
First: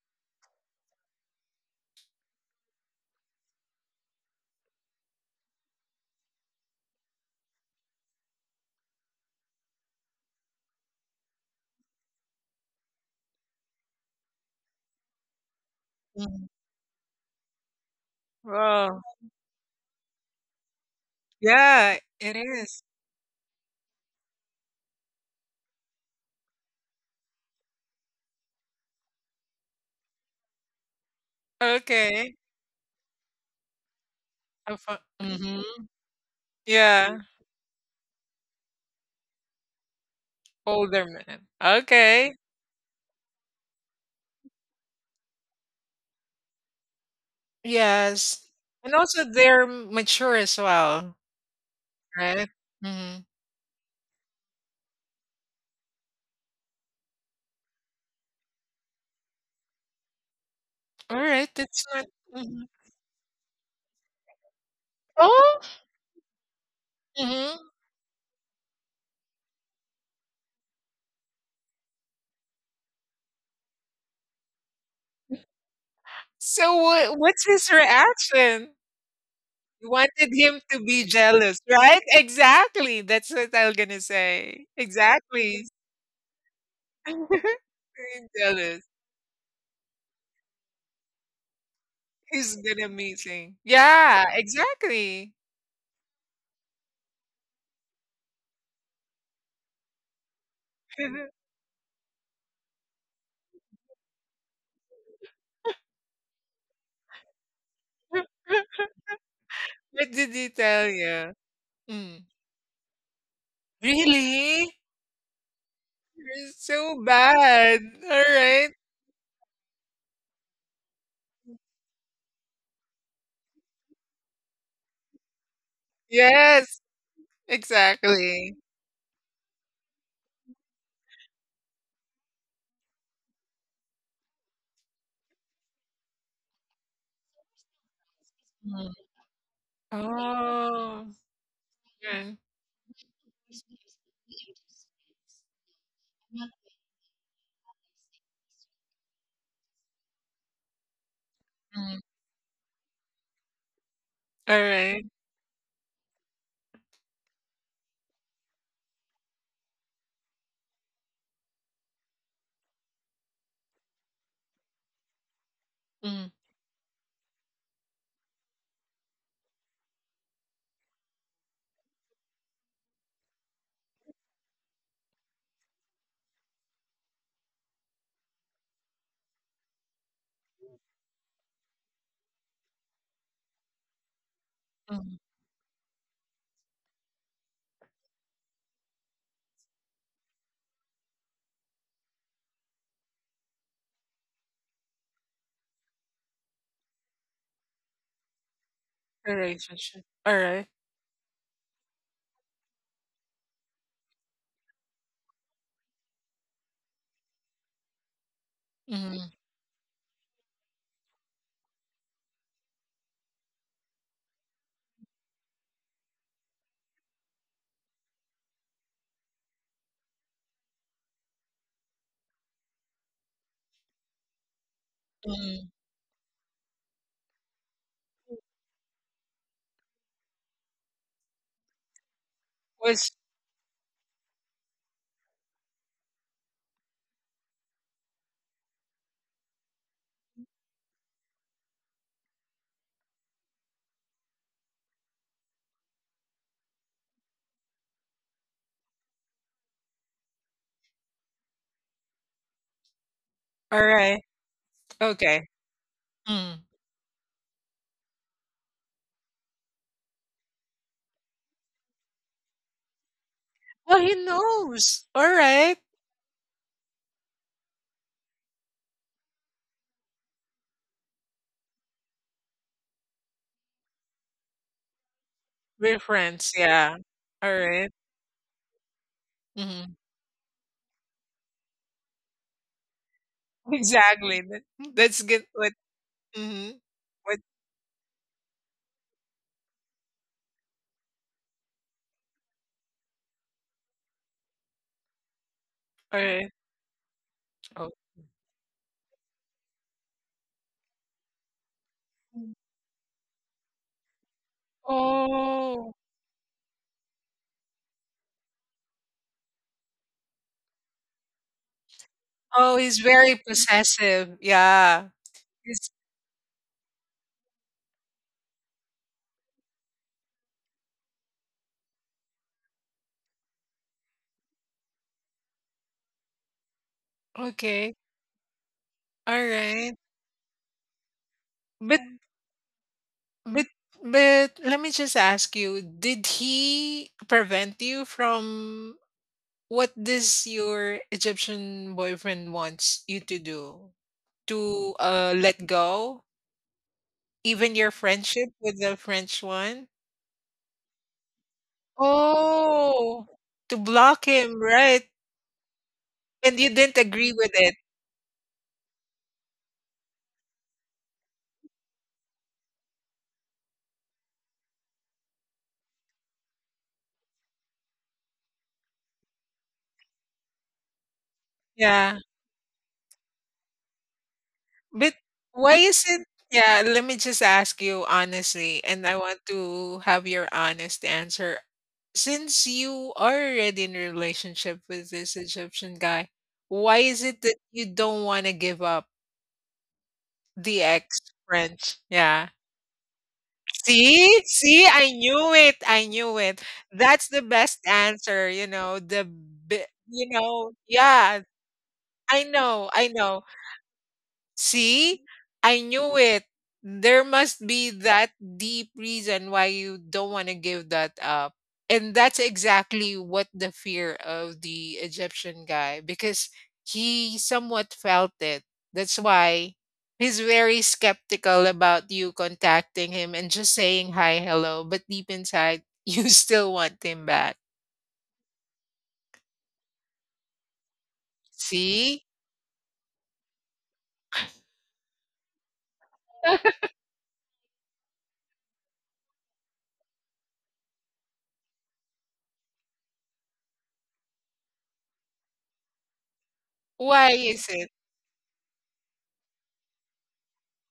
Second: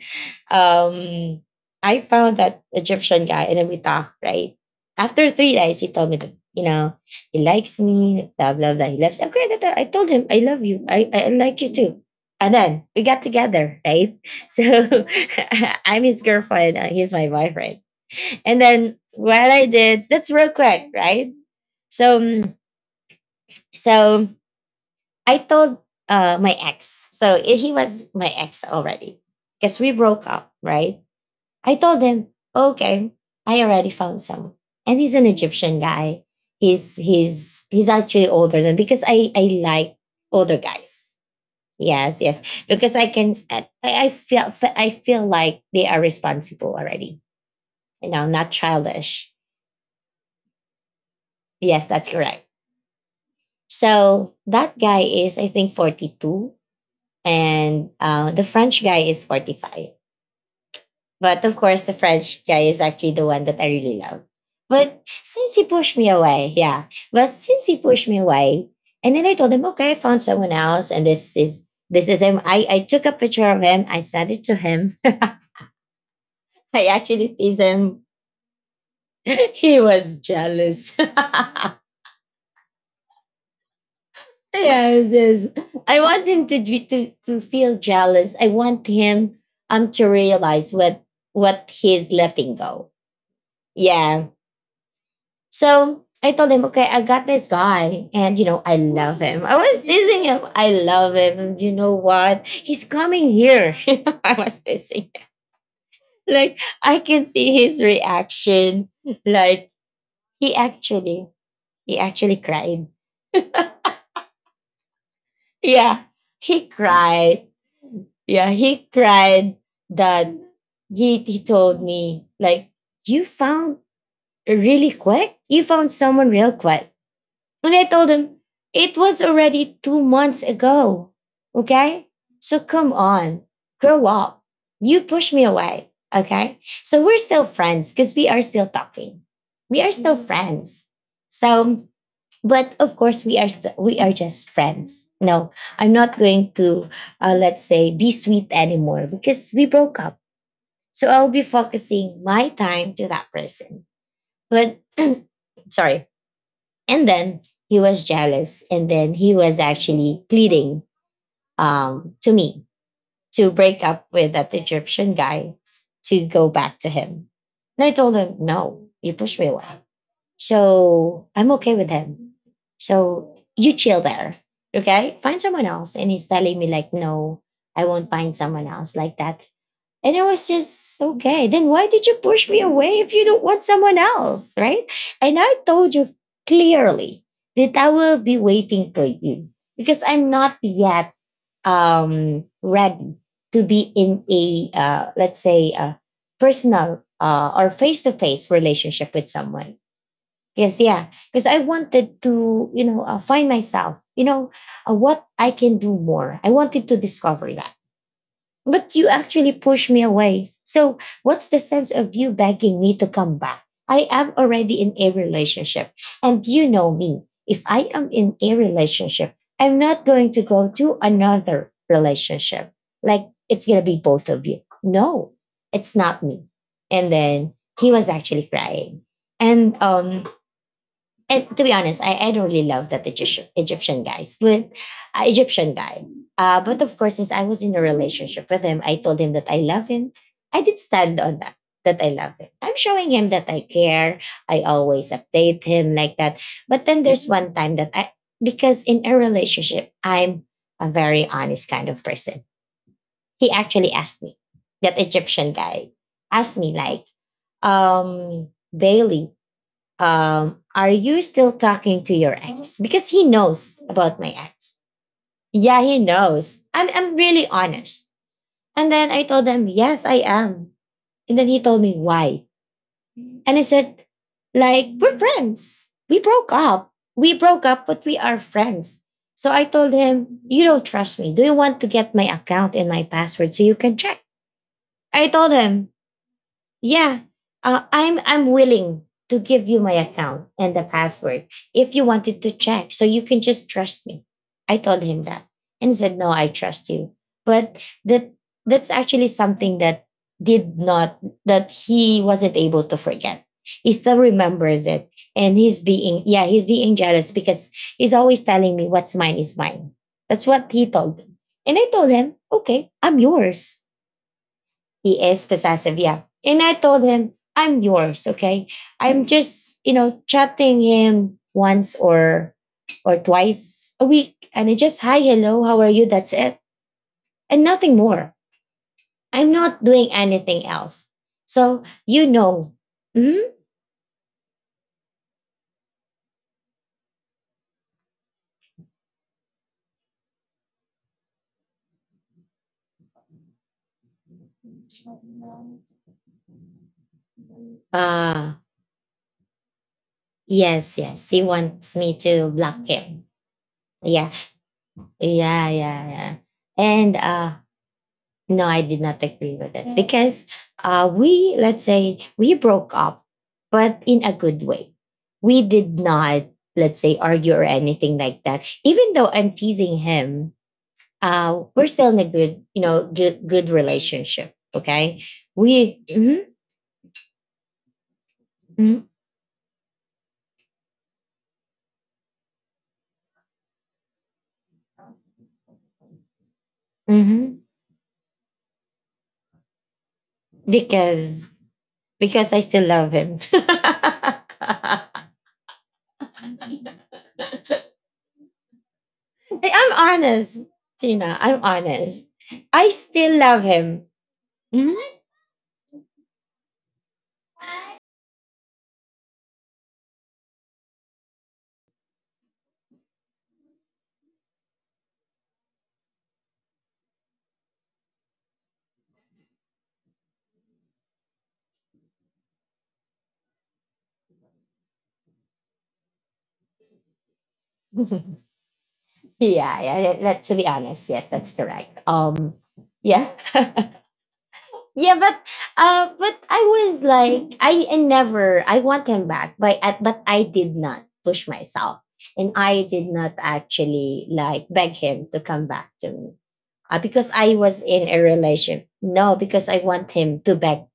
[SPEAKER 1] um I found that Egyptian guy, and then we talked, right? After 3 days, he told me that, you know, he likes me, blah blah blah. He loves okay, that- I told him I love you. I like you too. And then we got together, right? So I'm his
[SPEAKER 2] Mhm.
[SPEAKER 1] girlfriend, he's my boyfriend. And then
[SPEAKER 2] Wow.
[SPEAKER 1] what I did, that's real quick, right?
[SPEAKER 2] Yeah,
[SPEAKER 1] So,
[SPEAKER 2] it
[SPEAKER 1] mm,
[SPEAKER 2] is.
[SPEAKER 1] so I told my ex. So I- he was my ex already because we broke up, right? I told him,
[SPEAKER 2] Okay.
[SPEAKER 1] okay, I already found someone, and he's an Egyptian
[SPEAKER 2] Mhm.
[SPEAKER 1] guy.
[SPEAKER 2] Yeah,
[SPEAKER 1] He's actually older, than because I like older
[SPEAKER 2] older
[SPEAKER 1] guys.
[SPEAKER 2] man.
[SPEAKER 1] Yes,
[SPEAKER 2] Okay.
[SPEAKER 1] yes, because I feel like they are responsible already. You know,
[SPEAKER 2] Yes.
[SPEAKER 1] not
[SPEAKER 2] And also
[SPEAKER 1] childish.
[SPEAKER 2] they're mature as well,
[SPEAKER 1] Yes, that's correct.
[SPEAKER 2] right? Mhm.
[SPEAKER 1] So that guy is, I think, 42, and the French guy is 45.
[SPEAKER 2] All
[SPEAKER 1] But
[SPEAKER 2] right,
[SPEAKER 1] of course,
[SPEAKER 2] that's
[SPEAKER 1] the
[SPEAKER 2] not.
[SPEAKER 1] French
[SPEAKER 2] Mm-hmm.
[SPEAKER 1] guy is actually the one that I really love. But since
[SPEAKER 2] Oh,
[SPEAKER 1] he pushed me away, yeah. But
[SPEAKER 2] mhm.
[SPEAKER 1] since he pushed me away, and then I told him, okay, I found someone else, and this is him. I took a picture of him, I sent it to him.
[SPEAKER 2] So
[SPEAKER 1] I
[SPEAKER 2] what
[SPEAKER 1] actually
[SPEAKER 2] what's
[SPEAKER 1] teased
[SPEAKER 2] his
[SPEAKER 1] him.
[SPEAKER 2] reaction?
[SPEAKER 1] He
[SPEAKER 2] You
[SPEAKER 1] was
[SPEAKER 2] wanted him to
[SPEAKER 1] jealous.
[SPEAKER 2] be jealous, right? Exactly. That's what I was gonna say.
[SPEAKER 1] Yes, yes.
[SPEAKER 2] Exactly.
[SPEAKER 1] I want him to, to feel
[SPEAKER 2] Being
[SPEAKER 1] jealous. I
[SPEAKER 2] jealous.
[SPEAKER 1] want him to realize what he's letting
[SPEAKER 2] He's gonna
[SPEAKER 1] go.
[SPEAKER 2] meet him. Yeah,
[SPEAKER 1] Yeah.
[SPEAKER 2] exactly.
[SPEAKER 1] So I told him, okay, I got this guy, and you know, I love him. I was teasing him. I love him. And you know what? He's coming here. I was teasing him. Like I can see his
[SPEAKER 2] What
[SPEAKER 1] reaction. Like
[SPEAKER 2] did he
[SPEAKER 1] he
[SPEAKER 2] tell
[SPEAKER 1] actually,
[SPEAKER 2] you?
[SPEAKER 1] he
[SPEAKER 2] Mm.
[SPEAKER 1] actually cried.
[SPEAKER 2] Really?
[SPEAKER 1] Yeah,
[SPEAKER 2] You're
[SPEAKER 1] he
[SPEAKER 2] so
[SPEAKER 1] cried.
[SPEAKER 2] bad. All
[SPEAKER 1] Yeah,
[SPEAKER 2] right.
[SPEAKER 1] he cried that he told me like, you found really quick. You found someone real
[SPEAKER 2] Yes,
[SPEAKER 1] quick, and I told him
[SPEAKER 2] exactly.
[SPEAKER 1] it was already 2 months ago. Okay, so come on, grow up. You push me away. Okay, so we're still friends, because we are still
[SPEAKER 2] Mm.
[SPEAKER 1] talking. We are still friends.
[SPEAKER 2] Oh,
[SPEAKER 1] So
[SPEAKER 2] okay.
[SPEAKER 1] but of course we are just friends. No, I'm not going
[SPEAKER 2] Not
[SPEAKER 1] to let's say be sweet anymore, because we broke up. So I'll be
[SPEAKER 2] mm,
[SPEAKER 1] focusing my time to that person. But
[SPEAKER 2] alright.
[SPEAKER 1] sorry. And then he was jealous, and then he was actually pleading, to me, to break up with that Egyptian guy, to
[SPEAKER 2] Mm.
[SPEAKER 1] go back to him. And I told him, no, you pushed me away. So I'm okay with him. So you chill there. Okay. Find someone else. And he's telling me, like, no, I won't find someone else like that. And I was just okay. Then why did you push me away if you don't want someone else? Right.
[SPEAKER 2] Mm.
[SPEAKER 1] And I told you clearly that I will be waiting for you, because I'm not yet ready to be in a, let's say, a personal or face to face relationship with someone.
[SPEAKER 2] Relationship. Alright.
[SPEAKER 1] Yes, yeah. Because I wanted to, you know, find myself, you know, what I can do more. I wanted to discover that. But you
[SPEAKER 2] Mm.
[SPEAKER 1] actually pushed me away. So, what's the sense of you begging me to come back? I am already in a relationship. And you know me. If I am in a relationship, I'm not going to go to another relationship. Like, it's going to be both of you. No,
[SPEAKER 2] Mm.
[SPEAKER 1] it's not me. And then he was actually crying. And um, and to be honest, I don't really love that
[SPEAKER 2] Was
[SPEAKER 1] Egyptian guy. But of course, since I was in a relationship with him, I told him that I love him. I did stand on that that I love him. I'm showing him that I care. I always update him like that. But then there's one time that I because in a relationship, I'm a very honest kind of person. He actually asked
[SPEAKER 2] alright.
[SPEAKER 1] me, that
[SPEAKER 2] Okay.
[SPEAKER 1] Egyptian guy asked
[SPEAKER 2] Mm.
[SPEAKER 1] me like, um, Bailey, are you still talking to your ex? Because he knows
[SPEAKER 2] Well, he
[SPEAKER 1] about my ex.
[SPEAKER 2] knows. Alright.
[SPEAKER 1] Yeah, he knows. I'm really honest. And then I told him, yes, I am. And then he told me why. And I said, like, we're friends.
[SPEAKER 2] We're
[SPEAKER 1] We broke
[SPEAKER 2] friends.
[SPEAKER 1] up.
[SPEAKER 2] Yeah.
[SPEAKER 1] We broke up,
[SPEAKER 2] Alright.
[SPEAKER 1] but we are friends. So I told
[SPEAKER 2] Mm.
[SPEAKER 1] him, you don't trust me. Do you want to get my account and my password so you can check?
[SPEAKER 2] Exactly. That's
[SPEAKER 1] I
[SPEAKER 2] good.
[SPEAKER 1] told
[SPEAKER 2] What?
[SPEAKER 1] him,
[SPEAKER 2] Mm,
[SPEAKER 1] Yeah,
[SPEAKER 2] what?
[SPEAKER 1] I'm willing to give you my account and the password if you wanted to check, so you can just trust me. I told him that, and he said, "No, I
[SPEAKER 2] Alright.
[SPEAKER 1] trust you." But
[SPEAKER 2] Oh.
[SPEAKER 1] that's actually something that did not that he wasn't able to forget. He still remembers it, and he's
[SPEAKER 2] Oh.
[SPEAKER 1] being, yeah, he's being jealous because he's always telling me what's mine is mine. That's what he told me, and I told him,
[SPEAKER 2] Oh,
[SPEAKER 1] "Okay,
[SPEAKER 2] he's
[SPEAKER 1] I'm
[SPEAKER 2] very
[SPEAKER 1] yours."
[SPEAKER 2] possessive. Yeah.
[SPEAKER 1] He is
[SPEAKER 2] He's
[SPEAKER 1] possessive, yeah. And I told him, I'm yours, okay? I'm just, chatting him once or twice a week. And I just hi, hello, how are you? That's it. And nothing
[SPEAKER 2] okay.
[SPEAKER 1] more.
[SPEAKER 2] All
[SPEAKER 1] I'm not
[SPEAKER 2] right.
[SPEAKER 1] doing anything else. So
[SPEAKER 2] But
[SPEAKER 1] you know. Mm-hmm.
[SPEAKER 2] But let me just ask you, did he prevent you from what does your Egyptian boyfriend wants you to do? To let go? Even your friendship
[SPEAKER 1] Uh
[SPEAKER 2] with the French one?
[SPEAKER 1] yes, yes. He wants me to block him.
[SPEAKER 2] Oh, to block
[SPEAKER 1] Yeah.
[SPEAKER 2] him, right?
[SPEAKER 1] Yeah, yeah, yeah.
[SPEAKER 2] And you didn't
[SPEAKER 1] And
[SPEAKER 2] agree with it.
[SPEAKER 1] No, I did not agree with it because we, let's say, we broke up, but in a good way. We did not, let's say, argue or anything like that. Even though I'm teasing him, we're still
[SPEAKER 2] Yeah.
[SPEAKER 1] in a good, good, good relationship.
[SPEAKER 2] But
[SPEAKER 1] Okay,
[SPEAKER 2] why
[SPEAKER 1] we
[SPEAKER 2] is it?
[SPEAKER 1] mhm,
[SPEAKER 2] Yeah, let me just ask you honestly,
[SPEAKER 1] mhm,
[SPEAKER 2] and I want to have your honest answer. Since you are already in a relationship with this Egyptian guy, why is it that
[SPEAKER 1] mhm.
[SPEAKER 2] you don't want to give up the ex
[SPEAKER 1] because
[SPEAKER 2] French? Yeah.
[SPEAKER 1] because I still love him.
[SPEAKER 2] See? See, I knew it. I knew it. That's the best answer, you know, the bi-
[SPEAKER 1] I'm
[SPEAKER 2] you
[SPEAKER 1] honest,
[SPEAKER 2] know,
[SPEAKER 1] Tina.
[SPEAKER 2] yeah.
[SPEAKER 1] I'm honest.
[SPEAKER 2] I
[SPEAKER 1] I
[SPEAKER 2] know. I
[SPEAKER 1] still
[SPEAKER 2] know.
[SPEAKER 1] love him. Mhm.
[SPEAKER 2] See, I knew it. There must be that deep reason why you don't want to give that up. And that's exactly what the fear of the Egyptian guy, because he somewhat felt it. That's why he's very skeptical about you contacting him and just saying hi, hello. But deep inside, you still want him back.
[SPEAKER 1] Yeah, yeah, yeah, that, to be honest, yes, that's correct.
[SPEAKER 2] See?
[SPEAKER 1] Yeah, yeah, but I was like, I never, I want him back, but but I did not push myself, and I did not actually like beg him to come back to me, because
[SPEAKER 2] Why
[SPEAKER 1] I
[SPEAKER 2] is
[SPEAKER 1] was
[SPEAKER 2] it?
[SPEAKER 1] in a relation. No, because I want him to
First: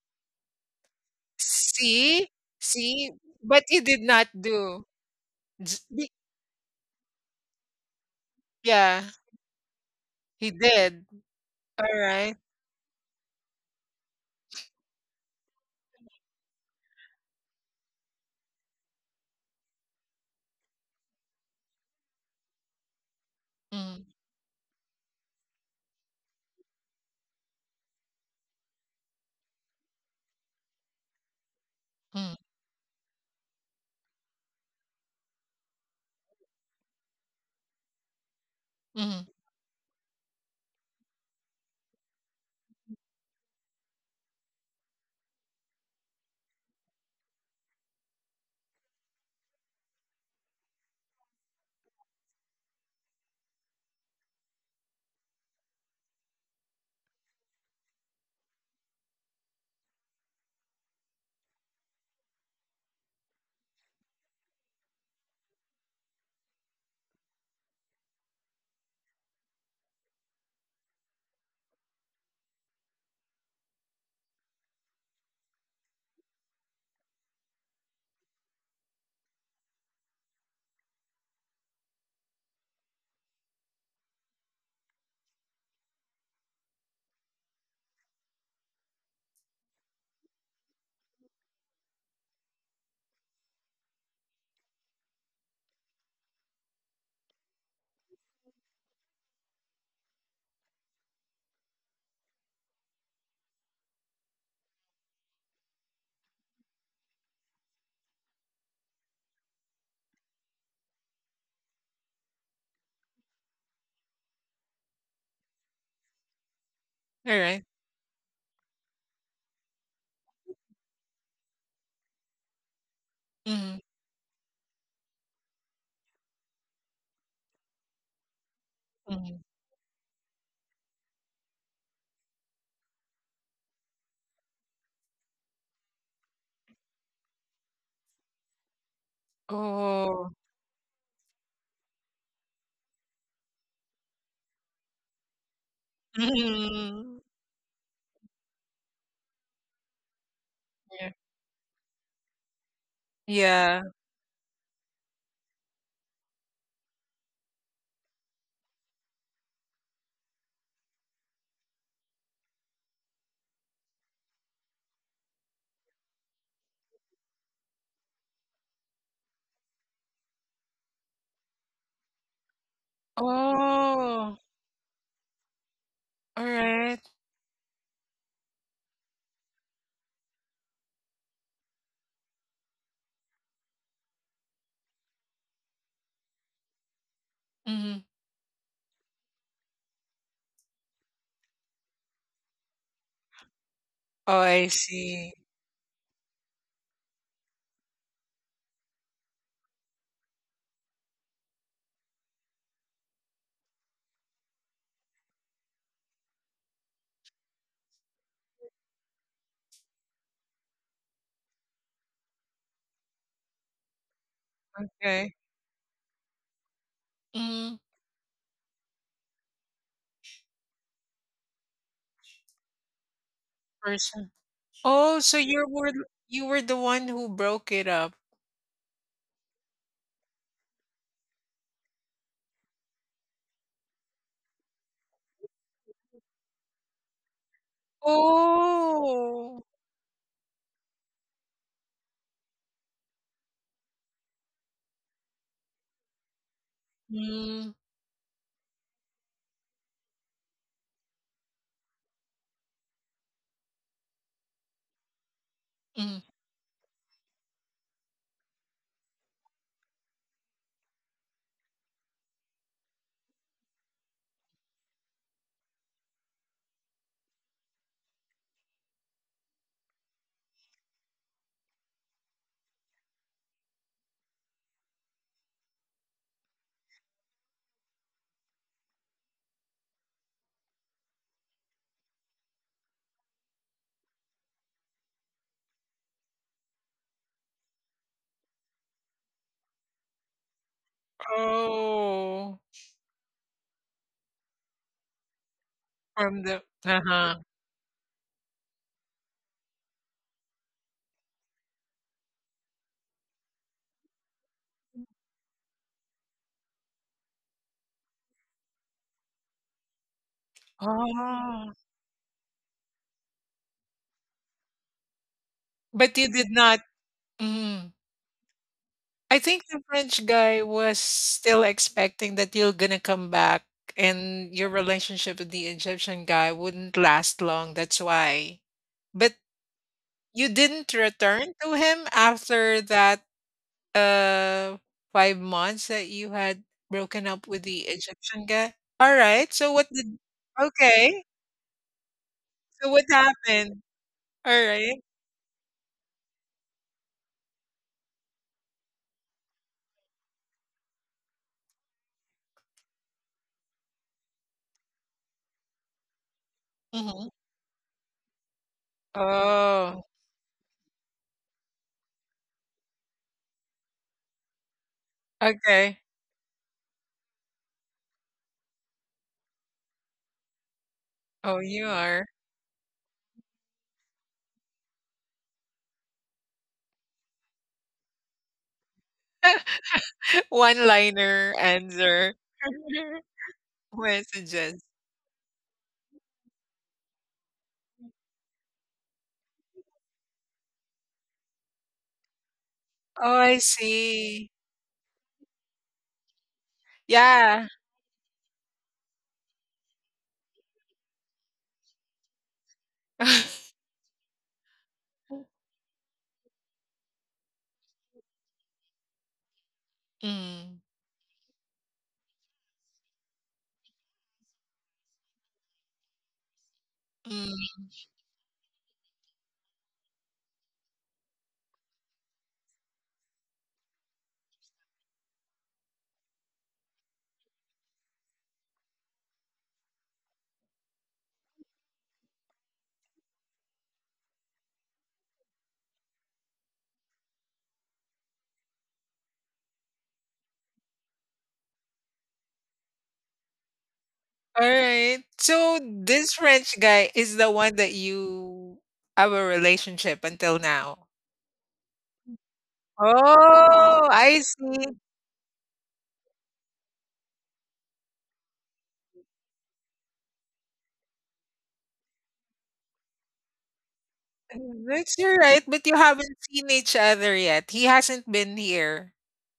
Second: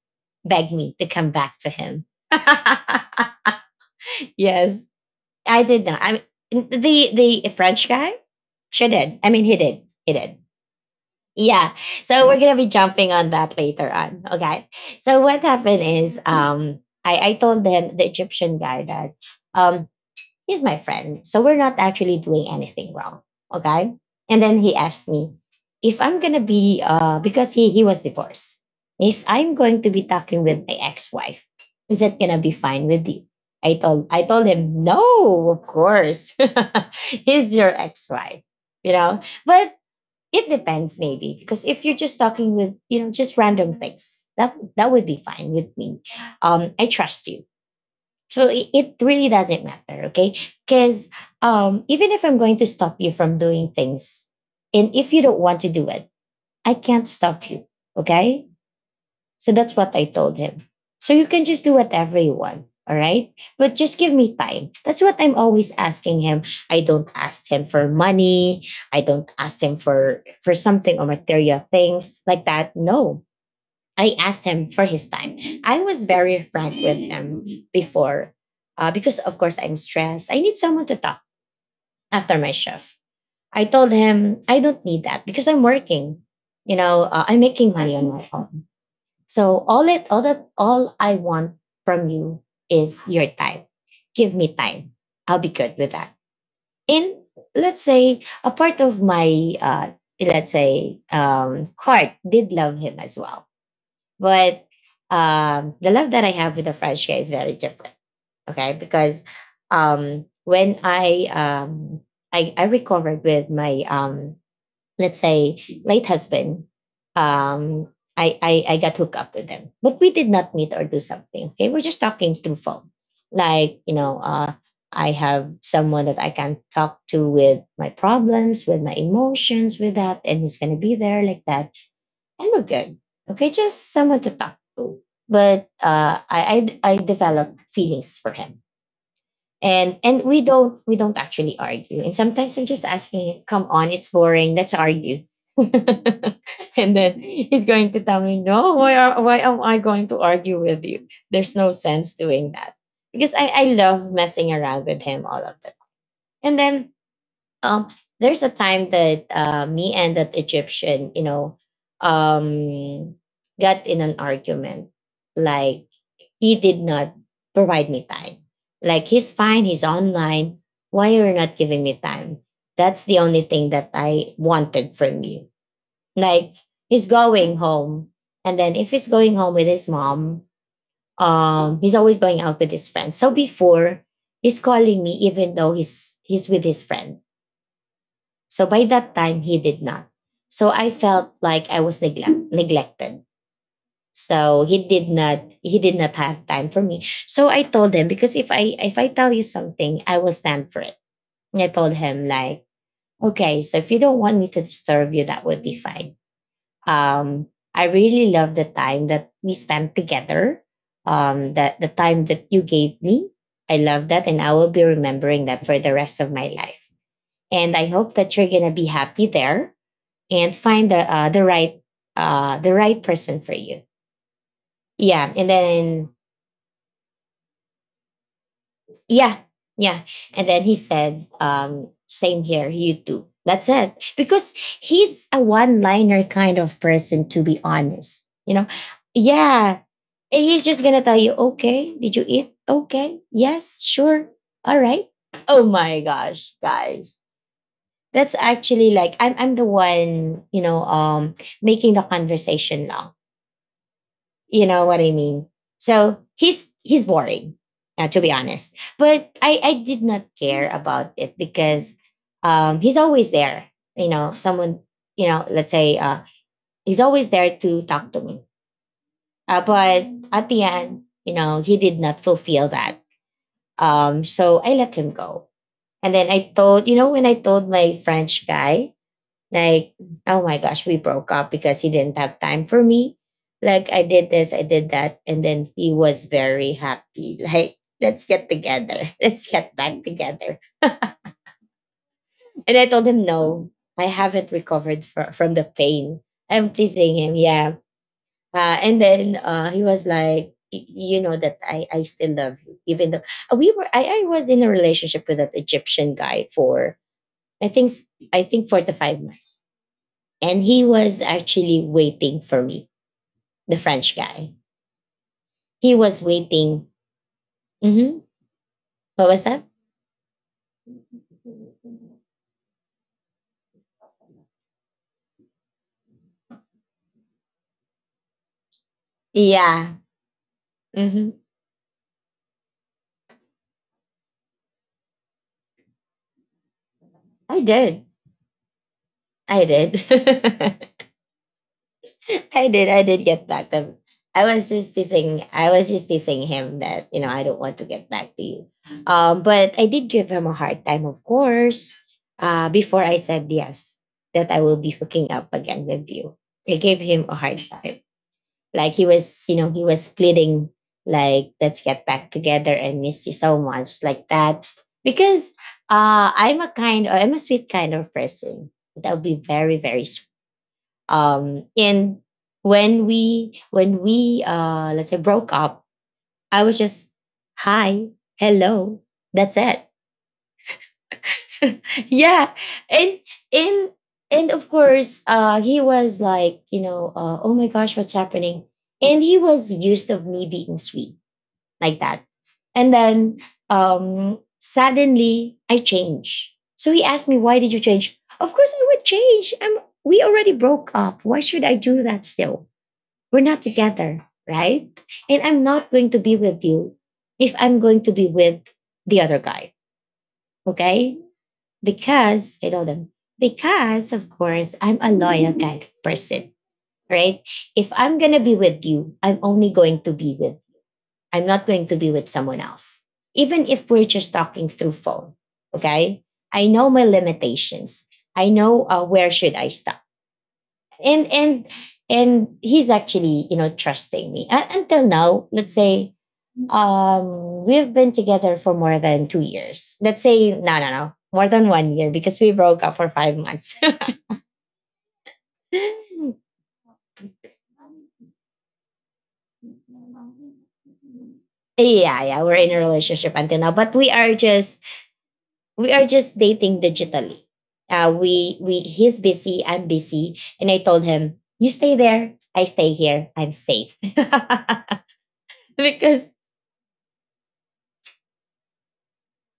[SPEAKER 1] beg me to come back to him.
[SPEAKER 2] See? See? But you did not do.
[SPEAKER 1] Yes, I
[SPEAKER 2] J
[SPEAKER 1] did not.
[SPEAKER 2] di
[SPEAKER 1] I mean, the French guy, she
[SPEAKER 2] yeah,
[SPEAKER 1] did. I mean, he did.
[SPEAKER 2] he did.
[SPEAKER 1] Yeah. So
[SPEAKER 2] Alright.
[SPEAKER 1] we're gonna be jumping on that later on. Okay. So what happened is I told them the Egyptian guy that um he's my friend. So we're not actually doing anything wrong. Okay.
[SPEAKER 2] Mm.
[SPEAKER 1] And then he asked me if I'm gonna be because he was divorced. If I'm going to be talking with my ex-wife, is that
[SPEAKER 2] Mm.
[SPEAKER 1] gonna be fine with you? I told him, no, of course. He's your ex-wife, you know.
[SPEAKER 2] Mhm.
[SPEAKER 1] But it depends, maybe, because if you're just talking with, you know, just random things, that would be fine with me. I trust you, so it really doesn't matter, okay? Because even if I'm going to stop you from doing things, and if you don't want to do it, I can't stop you, okay? So that's what I told him. So you can just do whatever you want. All right. But just give me time. That's what I'm always asking him. I don't ask him for money. I don't ask him for something or material things like that. No. I asked him for his time. I was very frank with him before. Because of course I'm stressed. I need someone to talk after my shift. I told him I don't need that because I'm working. You know, I'm making money on my own. So all it all that all I want from you is your time. Give me time. I'll be good with that. And let's say a part of my uh let's say heart did love him as well. But the love that I have with the French guy is very different. Okay. Because when I recovered with my let's say late husband
[SPEAKER 2] Alright.
[SPEAKER 1] um I, got hooked up with them, but we did not meet or do something, okay? We're just talking through phone, like,
[SPEAKER 2] Mhm.
[SPEAKER 1] you know, I have someone that I can talk to with my problems, with my
[SPEAKER 2] Mhm.
[SPEAKER 1] emotions, with that, and he's gonna be there like that. And we're good, okay? Just someone to talk to. But I developed feelings for him. And
[SPEAKER 2] Oh.
[SPEAKER 1] we don't actually argue, and sometimes I'm just asking, come on, it's boring, let's argue. And then
[SPEAKER 2] Mhm.
[SPEAKER 1] he's going to tell me, no, why am I going to argue with you?
[SPEAKER 2] Yeah.
[SPEAKER 1] There's no sense doing that because I
[SPEAKER 2] Yeah.
[SPEAKER 1] love messing around with him all of the time. And then um there's a time that me and that Egyptian, you know, um got in an argument, like, he did not provide me time. Like, he's fine, he's online. Why you're not giving me time? That's the only thing that I
[SPEAKER 2] Oh,
[SPEAKER 1] wanted from you. Like, he's
[SPEAKER 2] alright.
[SPEAKER 1] going home, and then if he's going home with his mom, he's always going out with his friends. So before he's calling me, even though he's with his friend.
[SPEAKER 2] Mhm.
[SPEAKER 1] So by that time he did not. So I felt like I was neglected,
[SPEAKER 2] Oh,
[SPEAKER 1] so
[SPEAKER 2] I see.
[SPEAKER 1] he did not have time for me. So I told him, because if I tell you something, I will stand for it. And I told him, like, okay, so if you don't want me to disturb you, that would be fine. Um, I really love the time that we spent together. That the time that you gave me, I love that, and I will be
[SPEAKER 2] Okay.
[SPEAKER 1] remembering that for the rest of my life. And
[SPEAKER 2] Mhm,
[SPEAKER 1] I hope that you're gonna be happy there and find the the right person for you.
[SPEAKER 2] person. Oh,
[SPEAKER 1] Yeah,
[SPEAKER 2] so
[SPEAKER 1] and
[SPEAKER 2] you were
[SPEAKER 1] then
[SPEAKER 2] you were the one who broke it up.
[SPEAKER 1] Yeah, yeah. And then he said, same here, you too. That's it. Because he's a one liner kind of person, to be honest. You know,
[SPEAKER 2] Oh.
[SPEAKER 1] yeah, he's just going to tell you, okay, did you eat? Okay, yes, sure. All right. Oh my gosh, guys.
[SPEAKER 2] Mm.
[SPEAKER 1] That's actually like I'm the one, making the conversation long, you know what I mean? So
[SPEAKER 2] Mm.
[SPEAKER 1] he's boring, to be honest. But I did not care about it because he's always there. You know, someone, you know, let's say he's always there to talk to me. But at the end, you know, he did not fulfill that. So I let him go. And then I told, you know, when I told my French guy, like, oh my gosh, we broke up because he didn't have time for me. Like, I did this, I did that. And then he was very happy. Like, let's get together. Let's get back together.
[SPEAKER 2] Oh,
[SPEAKER 1] And I told him, no, I haven't recovered from the pain.
[SPEAKER 2] from the
[SPEAKER 1] I'm teasing him.
[SPEAKER 2] uh-huh.
[SPEAKER 1] Yeah. And then he was like, "Y- you know that I still love you, even though we were I was in a relationship with that Egyptian guy for I think s- I think 4 to 5 months. And he was
[SPEAKER 2] Oh,
[SPEAKER 1] actually waiting for me, the French guy, he
[SPEAKER 2] but
[SPEAKER 1] was
[SPEAKER 2] you did not
[SPEAKER 1] waiting.
[SPEAKER 2] mm.
[SPEAKER 1] Hmm, what
[SPEAKER 2] I
[SPEAKER 1] was that?
[SPEAKER 2] think the French guy was still expecting that you're gonna come back and your relationship with the Egyptian guy wouldn't last long, that's why. But
[SPEAKER 1] Yeah.
[SPEAKER 2] you didn't
[SPEAKER 1] Hmm.
[SPEAKER 2] return to him after that uh five months that you had broken up
[SPEAKER 1] i
[SPEAKER 2] with the
[SPEAKER 1] did
[SPEAKER 2] Egyptian guy? All right.
[SPEAKER 1] I
[SPEAKER 2] So what
[SPEAKER 1] did.
[SPEAKER 2] did. Okay. So
[SPEAKER 1] I
[SPEAKER 2] what
[SPEAKER 1] did get back to
[SPEAKER 2] happened?
[SPEAKER 1] him.
[SPEAKER 2] All right.
[SPEAKER 1] I was just teasing him, that, you know, I don't want to get back to you. But I did give him a hard time, of course. Before I said yes that I will be hooking up again with you, I gave him
[SPEAKER 2] Mhm.
[SPEAKER 1] a hard time. Like, he was, you know, he
[SPEAKER 2] Oh,
[SPEAKER 1] was pleading, like, let's get back together and miss you so much, like that. Because
[SPEAKER 2] okay.
[SPEAKER 1] I'm a kind, I'm a sweet kind of person. That would be very,
[SPEAKER 2] Oh, you
[SPEAKER 1] and
[SPEAKER 2] are.
[SPEAKER 1] when when we, let's say, broke up, I was just, hi, hello, that's it.
[SPEAKER 2] One-liner answer.
[SPEAKER 1] Yeah. And, and,
[SPEAKER 2] Where to
[SPEAKER 1] and of
[SPEAKER 2] just.
[SPEAKER 1] course he was like, you know, oh my gosh, what's happening. And he was used of me being sweet like that. And
[SPEAKER 2] Oh,
[SPEAKER 1] then
[SPEAKER 2] I see.
[SPEAKER 1] suddenly I change. So he asked me, why
[SPEAKER 2] Yeah.
[SPEAKER 1] did you change? Of course I would change. We already broke up. Why should I do that still? We're not together, right? And I'm not going to be with you if I'm going to be with the other guy,
[SPEAKER 2] Mm.
[SPEAKER 1] okay? Because I told him, because of course I'm a loyal kind of person, right?
[SPEAKER 2] Mm.
[SPEAKER 1] If I'm gonna be with you, I'm only going to be with, I'm not going to be with someone else. Even if we're just talking through phone, okay? I know my limitations. I know where should I stop. And and and he's actually, you know, trusting me. Until now, let's say we've been together for more than 2 years. Let's say no, no, no. More than 1 year because we broke up for 5 months.
[SPEAKER 2] Alright. So this French guy is the one that you have a relationship until now?
[SPEAKER 1] Yeah, yeah, we're in a relationship until now, but
[SPEAKER 2] Oh,
[SPEAKER 1] we are
[SPEAKER 2] I
[SPEAKER 1] just,
[SPEAKER 2] see.
[SPEAKER 1] we are just dating digitally. We he's busy, I'm busy, and I told him, "You stay there, I stay here, I'm safe."
[SPEAKER 2] That's you right, but you
[SPEAKER 1] Because
[SPEAKER 2] haven't seen each other yet. He hasn't been here.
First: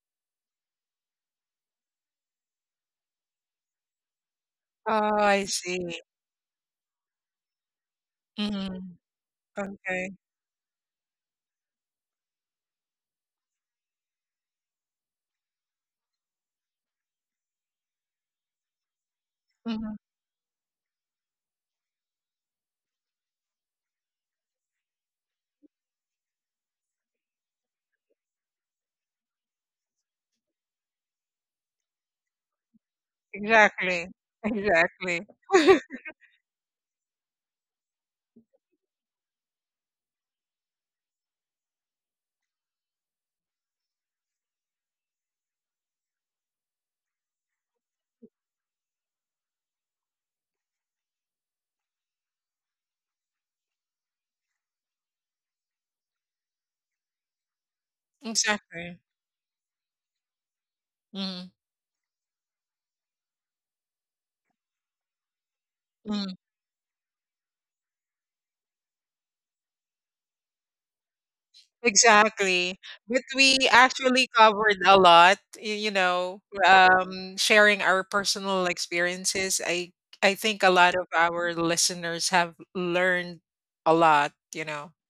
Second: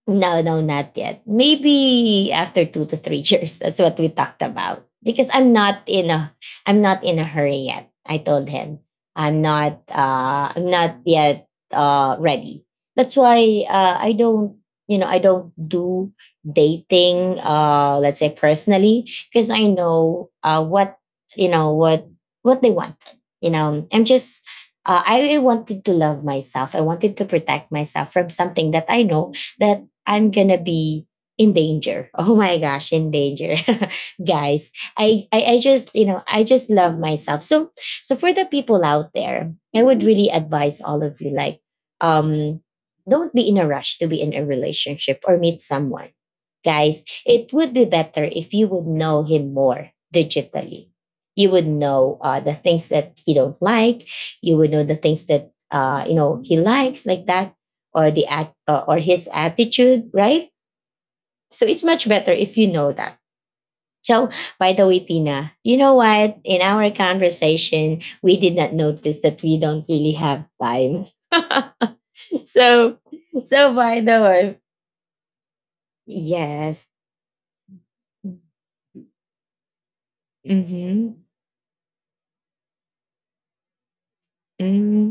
[SPEAKER 1] no, no, not yet. Maybe after two to three years. That's what we talked about.
[SPEAKER 2] Oh,
[SPEAKER 1] Because
[SPEAKER 2] I see.
[SPEAKER 1] I'm not in a hurry yet. I told him.
[SPEAKER 2] Mhm. Okay.
[SPEAKER 1] I'm not yet ready. That's why I don't, you know, I don't do dating, let's say, personally, because I
[SPEAKER 2] Mhm.
[SPEAKER 1] know what you know what they wanted. You know, I'm just I wanted to love myself. I wanted to protect myself from something that I know that I'm gonna be in danger. Oh my gosh, in danger.
[SPEAKER 2] Exactly.
[SPEAKER 1] Guys,
[SPEAKER 2] Exactly.
[SPEAKER 1] I just, you know, I just love myself. So for the people out there, I would really advise all of you, like, um don't be in a rush to be in a relationship or meet someone. Guys, it would be better if you would know him more digitally. You would know the things that he don't like. You would know the things that you know he likes, like that, or the act or
[SPEAKER 2] Exactly.
[SPEAKER 1] his attitude, right?
[SPEAKER 2] Mhm.
[SPEAKER 1] So it's much better if you know that. So, by the way, Tina, you know what?
[SPEAKER 2] Mhm.
[SPEAKER 1] In our conversation, we did not notice that we don't really have time.
[SPEAKER 2] Exactly.
[SPEAKER 1] So,
[SPEAKER 2] But we
[SPEAKER 1] so by the
[SPEAKER 2] actually
[SPEAKER 1] way,
[SPEAKER 2] covered a lot, you know,
[SPEAKER 1] yes.
[SPEAKER 2] sharing our personal experiences. I think a lot of
[SPEAKER 1] Mm-hmm.
[SPEAKER 2] our listeners have learned a lot.
[SPEAKER 1] Mm-hmm.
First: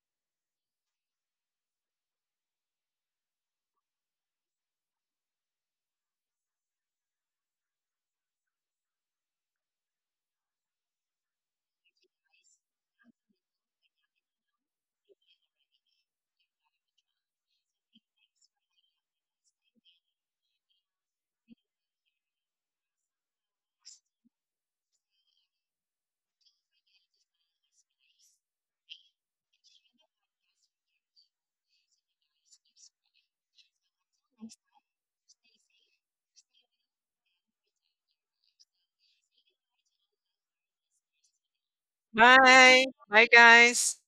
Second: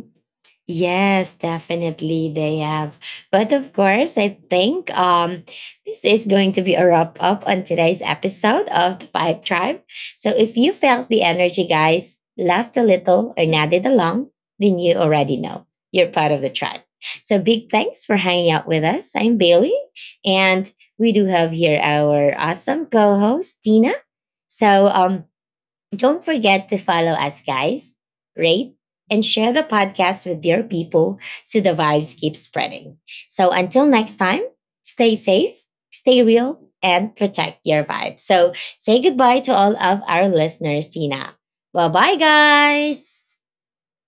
[SPEAKER 1] Yes, definitely they have. But of course, I think this is going to be a wrap up on today's episode of the Five Tribe. So if you felt the energy, guys, laughed a little or nodded along, then you already know you're part of the tribe. So big thanks for hanging out with us. I'm Bailey, and we do have here our awesome co-host Tina. So don't forget to follow us, guys, rate, and share the podcast with your people so the vibes keep spreading. So until next time, stay safe, stay real, and protect your vibe. So say goodbye to all of our listeners, Tina. Well, bye,
[SPEAKER 2] Bye. Bye,
[SPEAKER 1] guys.
[SPEAKER 2] guys.